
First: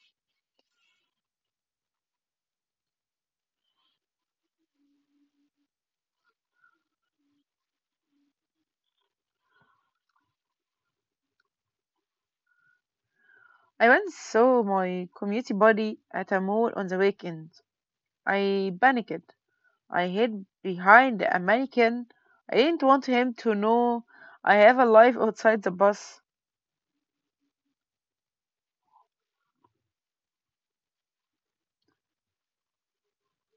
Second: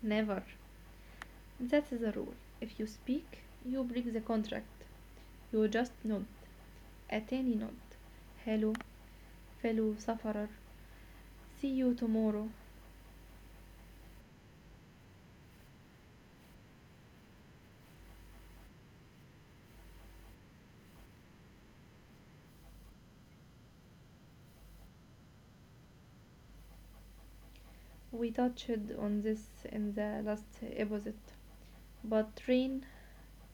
Never. That is a rule. If you speak, you break the contract. You just nod. A tiny nod. Hello, fellow sufferer. See you tomorrow. I once saw my community buddy at a mall on the weekend. I panicked. I hid behind a mannequin. I didn't want him to know I have a life outside the bus. We touched on this in the last episode, but train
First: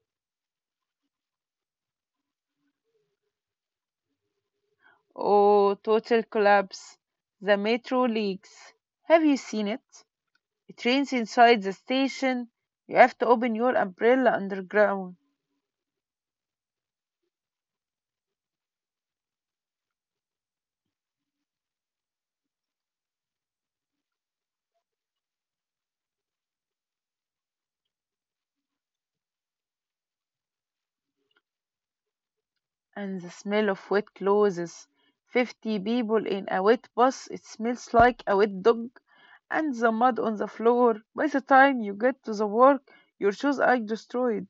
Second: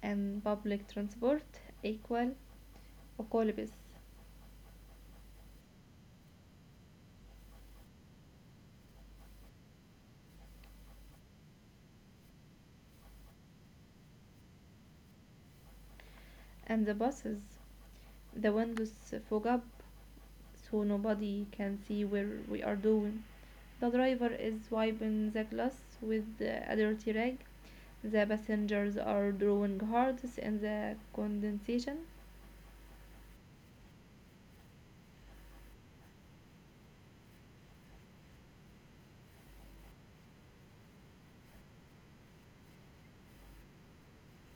and public transport equal okolibis. Oh, total collapse. The metro leaks. Have you seen it? It rains inside the station. You have to open your umbrella underground. And the buses. The windows fog up so nobody can see where we are doing. The driver is wiping the glass with a dirty rag. The passengers are drawing hard in the condensation. And the smell of wet clothes. 50 people in a wet bus. It smells like a wet dog. And the mud on the floor. By the time you get to the work, your shoes are destroyed.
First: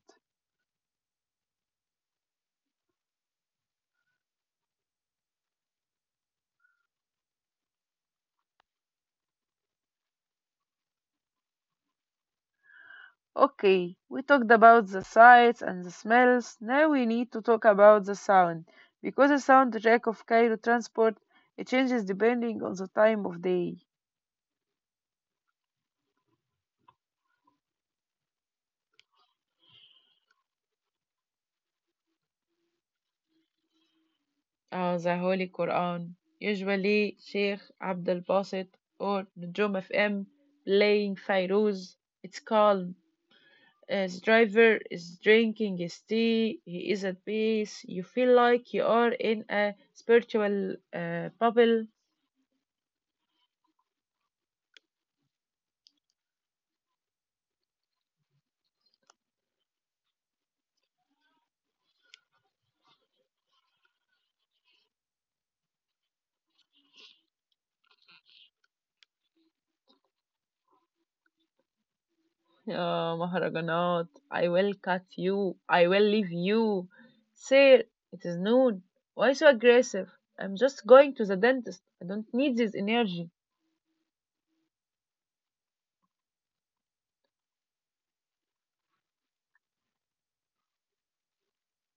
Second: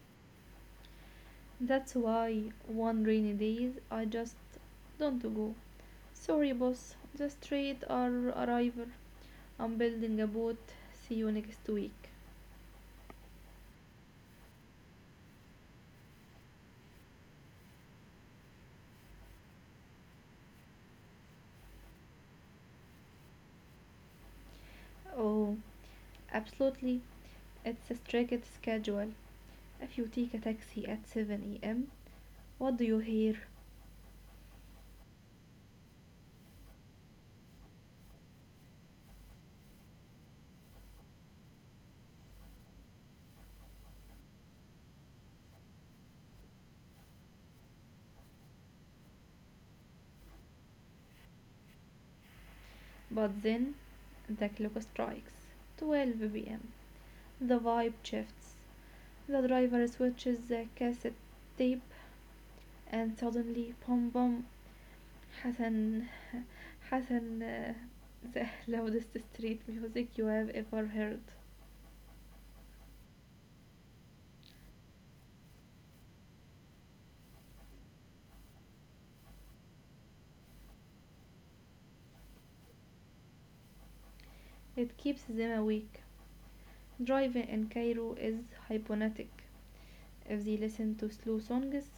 That's why one rainy days I just don't go. Sorry, boss. Just trade our arrival. I'm building a boat. See you next week. Okay, we talked about the sights and the smells. Now we need to talk about the sound, because the soundtrack of Cairo transport it changes depending on the time of day. Oh, absolutely. It's a strict schedule. If you take a taxi at 7 a.m., what do you hear? The Holy Quran, usually Sheikh Abdel Basit or Nujum FM playing Fairuz. It's calm. As driver is drinking his tea, he is at peace. You feel like you are in a spiritual bubble. But then the clock strikes 12 p.m. The vibe shifts. The driver switches the cassette tape, and suddenly, boom, boom, Hassan, Hassan, the loudest street music you have ever heard. يا مهرجانات I will cut you I will leave you. Sir, it is noon. Why so aggressive? I'm just going to the dentist. I don't need this energy. It keeps them awake. Driving in Cairo is hypnotic. If they listen to slow songs,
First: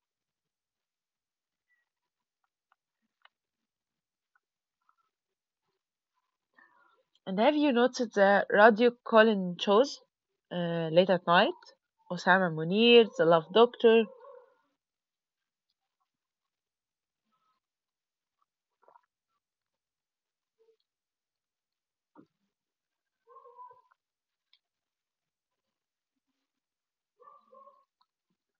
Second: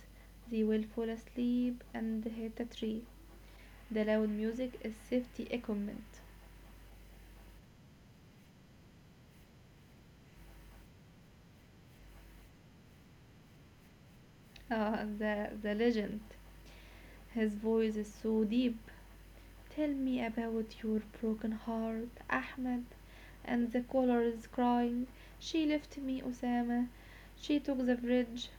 they will fall asleep and hit a tree. The loud music is safety equipment. And have you noticed the radio Colin shows late at night? Osama Munir, the love doctor, Ah, the legend. His voice is so deep. Tell me about your broken heart, Ahmed, and the colors crying. She left me, Osama. She took the bridge.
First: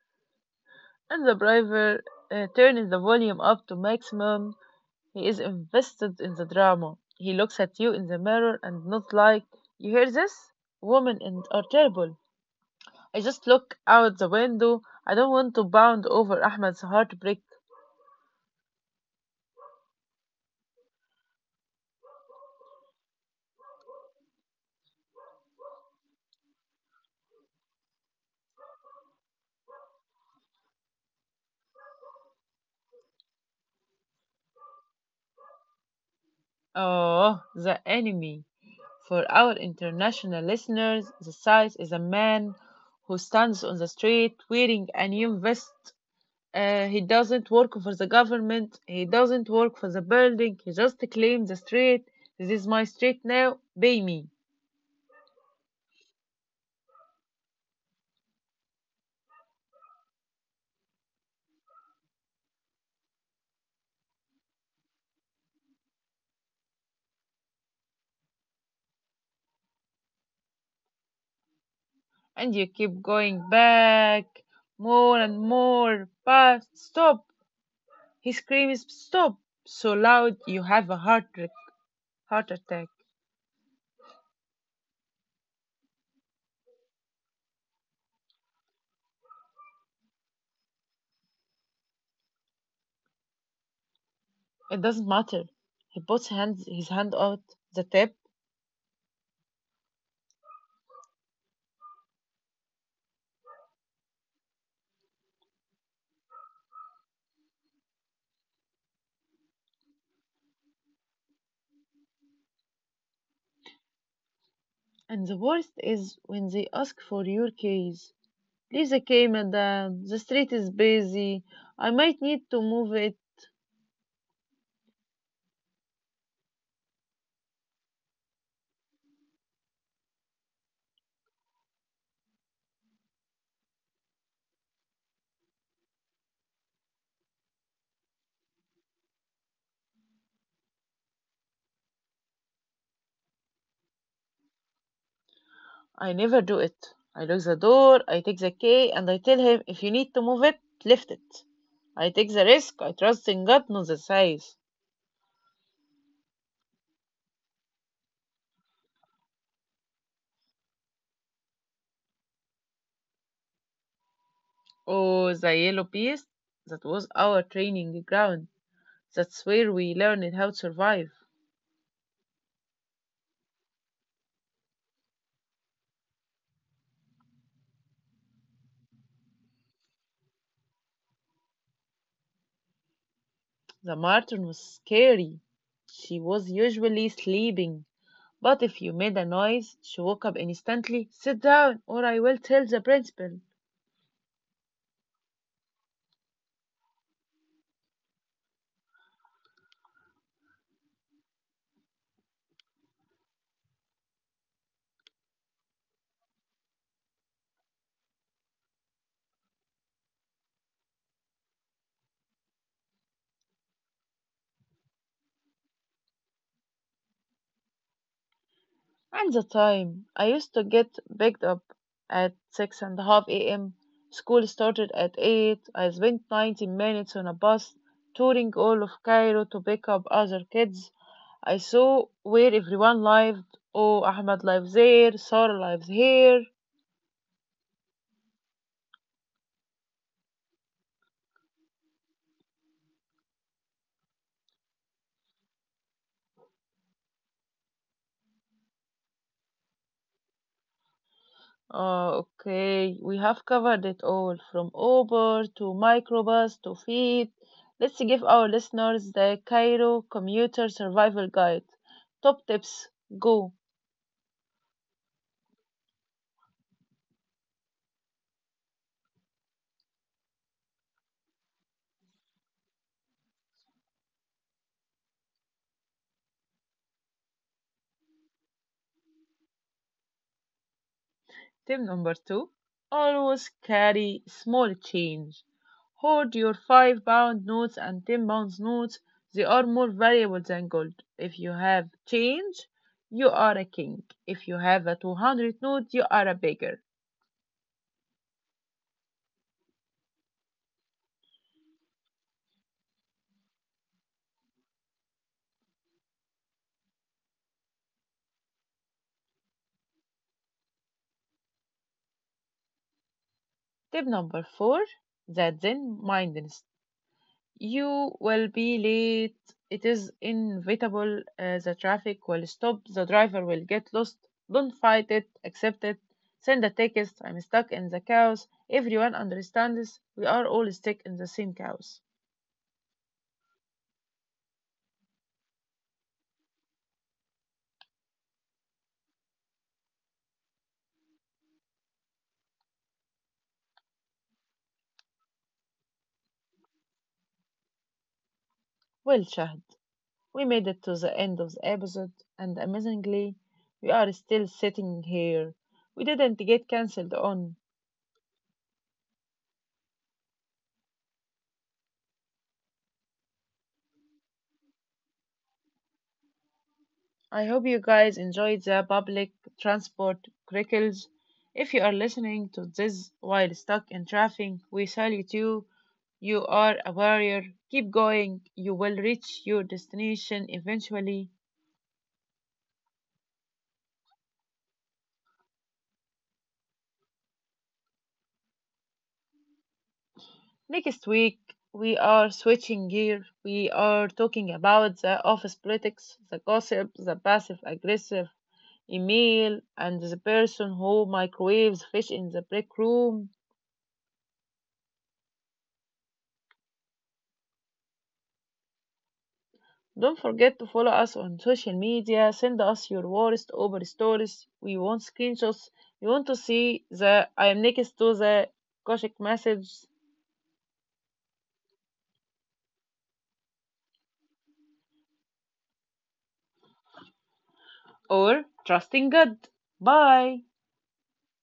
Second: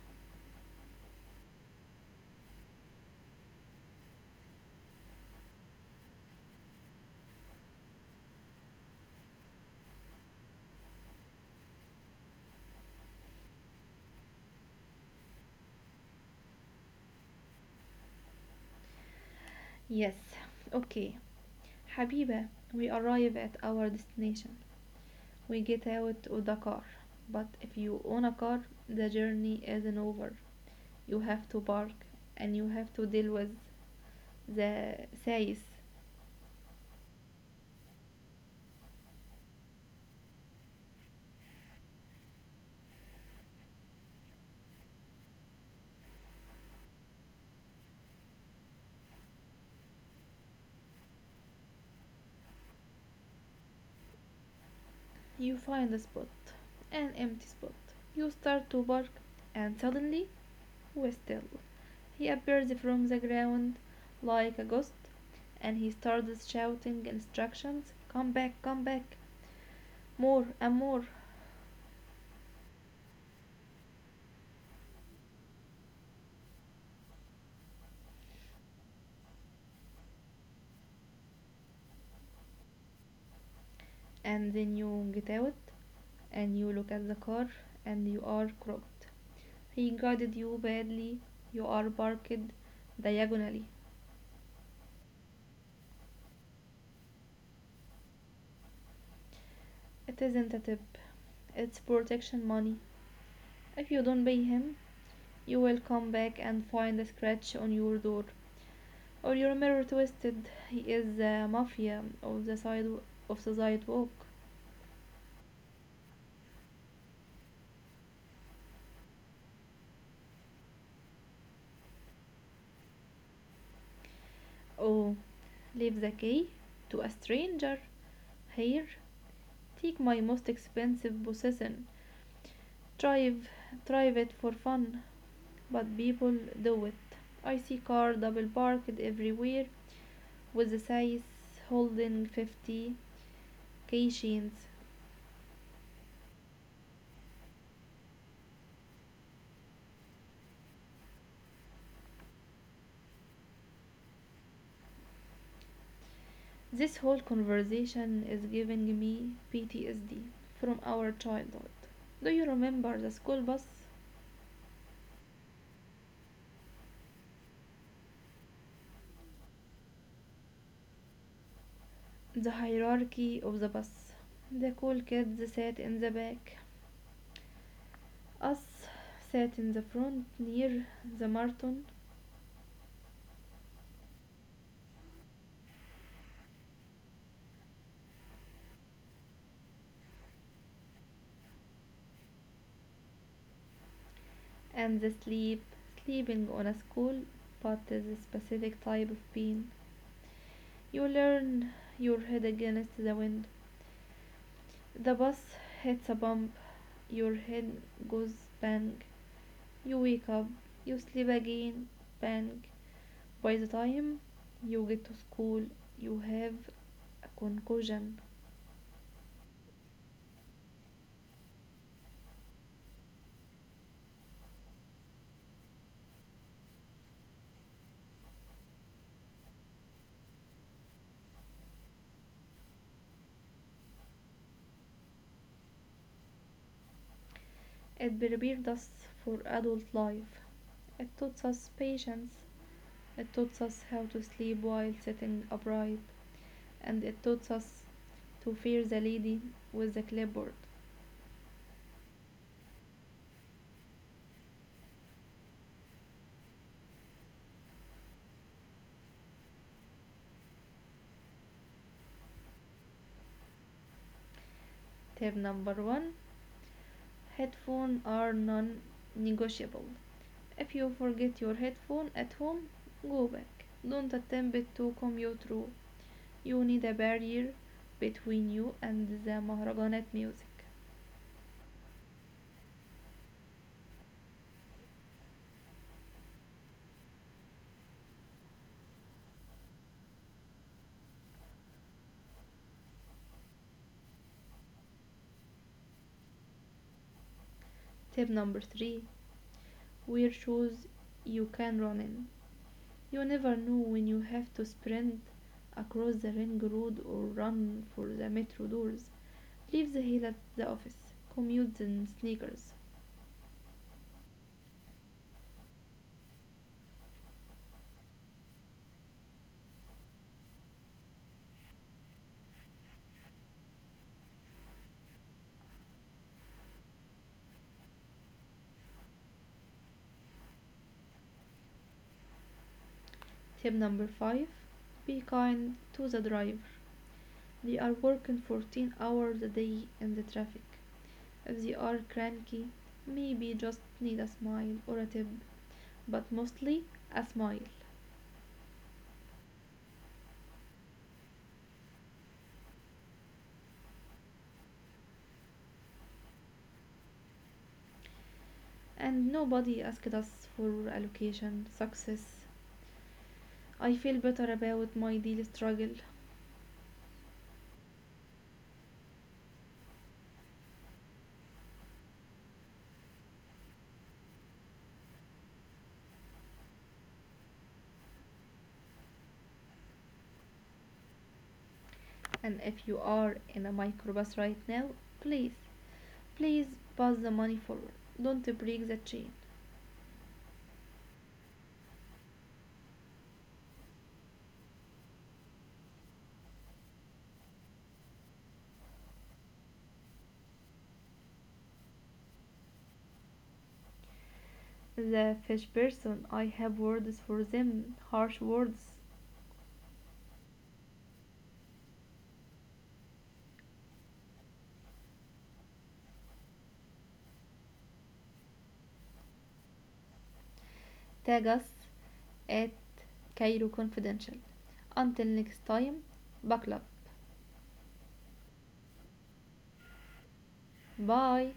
and the driver turns the volume up to maximum. He is invested in the drama. He looks at you in the mirror and not like, you hear this? Women and are terrible. I just look out the window. I don't want to bound over Ahmed's heartbreak. Yes, okay. Habiba, we arrive at our destination. We get out of the car. But if you own a car, the journey isn't over. You have to park and you have to deal with the says. Oh, the enemy. For our international listeners, the size is a man who stands on the street wearing a new vest. He doesn't work for the government. He doesn't work for the building. He just claims the street. This is my street now. Pay me. You find a spot, an empty spot. You start to park and suddenly was still. He appears from the ground like a ghost, and he starts shouting instructions. Come back, more and more, And you keep going back more and more. But stop. He screams stop so loud you have a heart attack. and then you get out, and you look at the car, and you are crooked. He guided you badly, you are parked diagonally. It doesn't matter. He puts hands his hand out the tap. It isn't a tip, it's protection money. If you don't pay him, you will come back and find a scratch on your door. Or your mirror twisted. He is the mafia of the sidewalk. And the worst is when they ask for your keys. Leave the key, madam. The street is busy. I might need to move it. Oh, leave the key to a stranger. Here, take my most expensive possession. Drive, drive it for fun. But people do it. I see car double parked everywhere with the size holding 50 keychains. I never do it. I lock the door, I take the key, and I tell him if you need to move it, lift it. I take the risk, I trust in God, not the size. This whole conversation is giving me PTSD from our childhood. Do you remember the school bus? Oh, the yellow beast, that was our training ground. That's where we learned how to survive. The hierarchy of the bus. The cool kids sat in the back. Us sat in the front near the Martin. The Marten was scary. She was usually sleeping, but if you made a noise, she woke up instantly. Sit down, or I will tell the principal. And the sleep, sleeping on a school, but is a specific type of pain. You learn your head against the wind. The bus hits a bump, your head goes bang. You wake up, you sleep again, bang. By the time you get to school, you have a concussion. And the time I used to get picked up at six and a half a.m. School started at eight. I spent 90 minutes on a bus touring all of Cairo to pick up other kids. I saw where everyone lived. Oh, Ahmed lives there, Sarah lives here. It prepared us for adult life. It taught us patience. It taught us how to sleep while sitting upright. And it taught us to fear the lady with the clipboard. Oh, okay. We have covered it all from Uber to microbus to feed. Let's give our listeners the Cairo Commuter Survival Guide. Top tips go. Tip number one. Headphones are non-negotiable. If you forget your headphone at home, go back. Don't attempt to commute through. You need a barrier between you and the Mahrajanat music. Tip number two always carry small change. Hoard your 5-pound notes and 10-pound notes. They are more valuable than gold. If you have change, you are a king. If you have a 200 note, you are a beggar. Tip number three, wear shoes you can run in. You never know when you have to sprint across the ring road or run for the metro doors. Leave the heel at the office. Commute in sneakers. Tip number four that Zen mindness. You will be late. It is inevitable. The traffic will stop. The driver will get lost. Don't fight it. Accept it. Send a text. I'm stuck in the chaos. Everyone understands. We are all stuck in the same chaos. Tip number five, be kind to the driver. They are working 14 hours a day in the traffic. If they are cranky, maybe just need a smile or a tip, but mostly a smile. Well, Shahd, we made it to the end of the episode, and amazingly, we are still sitting here. We didn't get cancelled on. And nobody asked us for allocation success. I feel better about my daily struggle. I hope you guys enjoyed the public transport crickles. If you are listening to this while stuck in traffic, we salute you. You are a warrior. Keep going. You will reach your destination eventually. And if you are in a microbus right now, please, please pass the money forward. Don't break the chain. Next week, we are switching gear. We are talking about the office politics, the gossip, the passive aggressive email, and the person who microwaves fish in the break room. The fish person. I have words for them, harsh words. Don't forget to follow us on social media. Send us your worst Uber stories. We want screenshots. We want to see the I am next to the Koshik message Tag us at Cairo Confidential. Until next time, buckle up. or trusting God. Bye. Bye.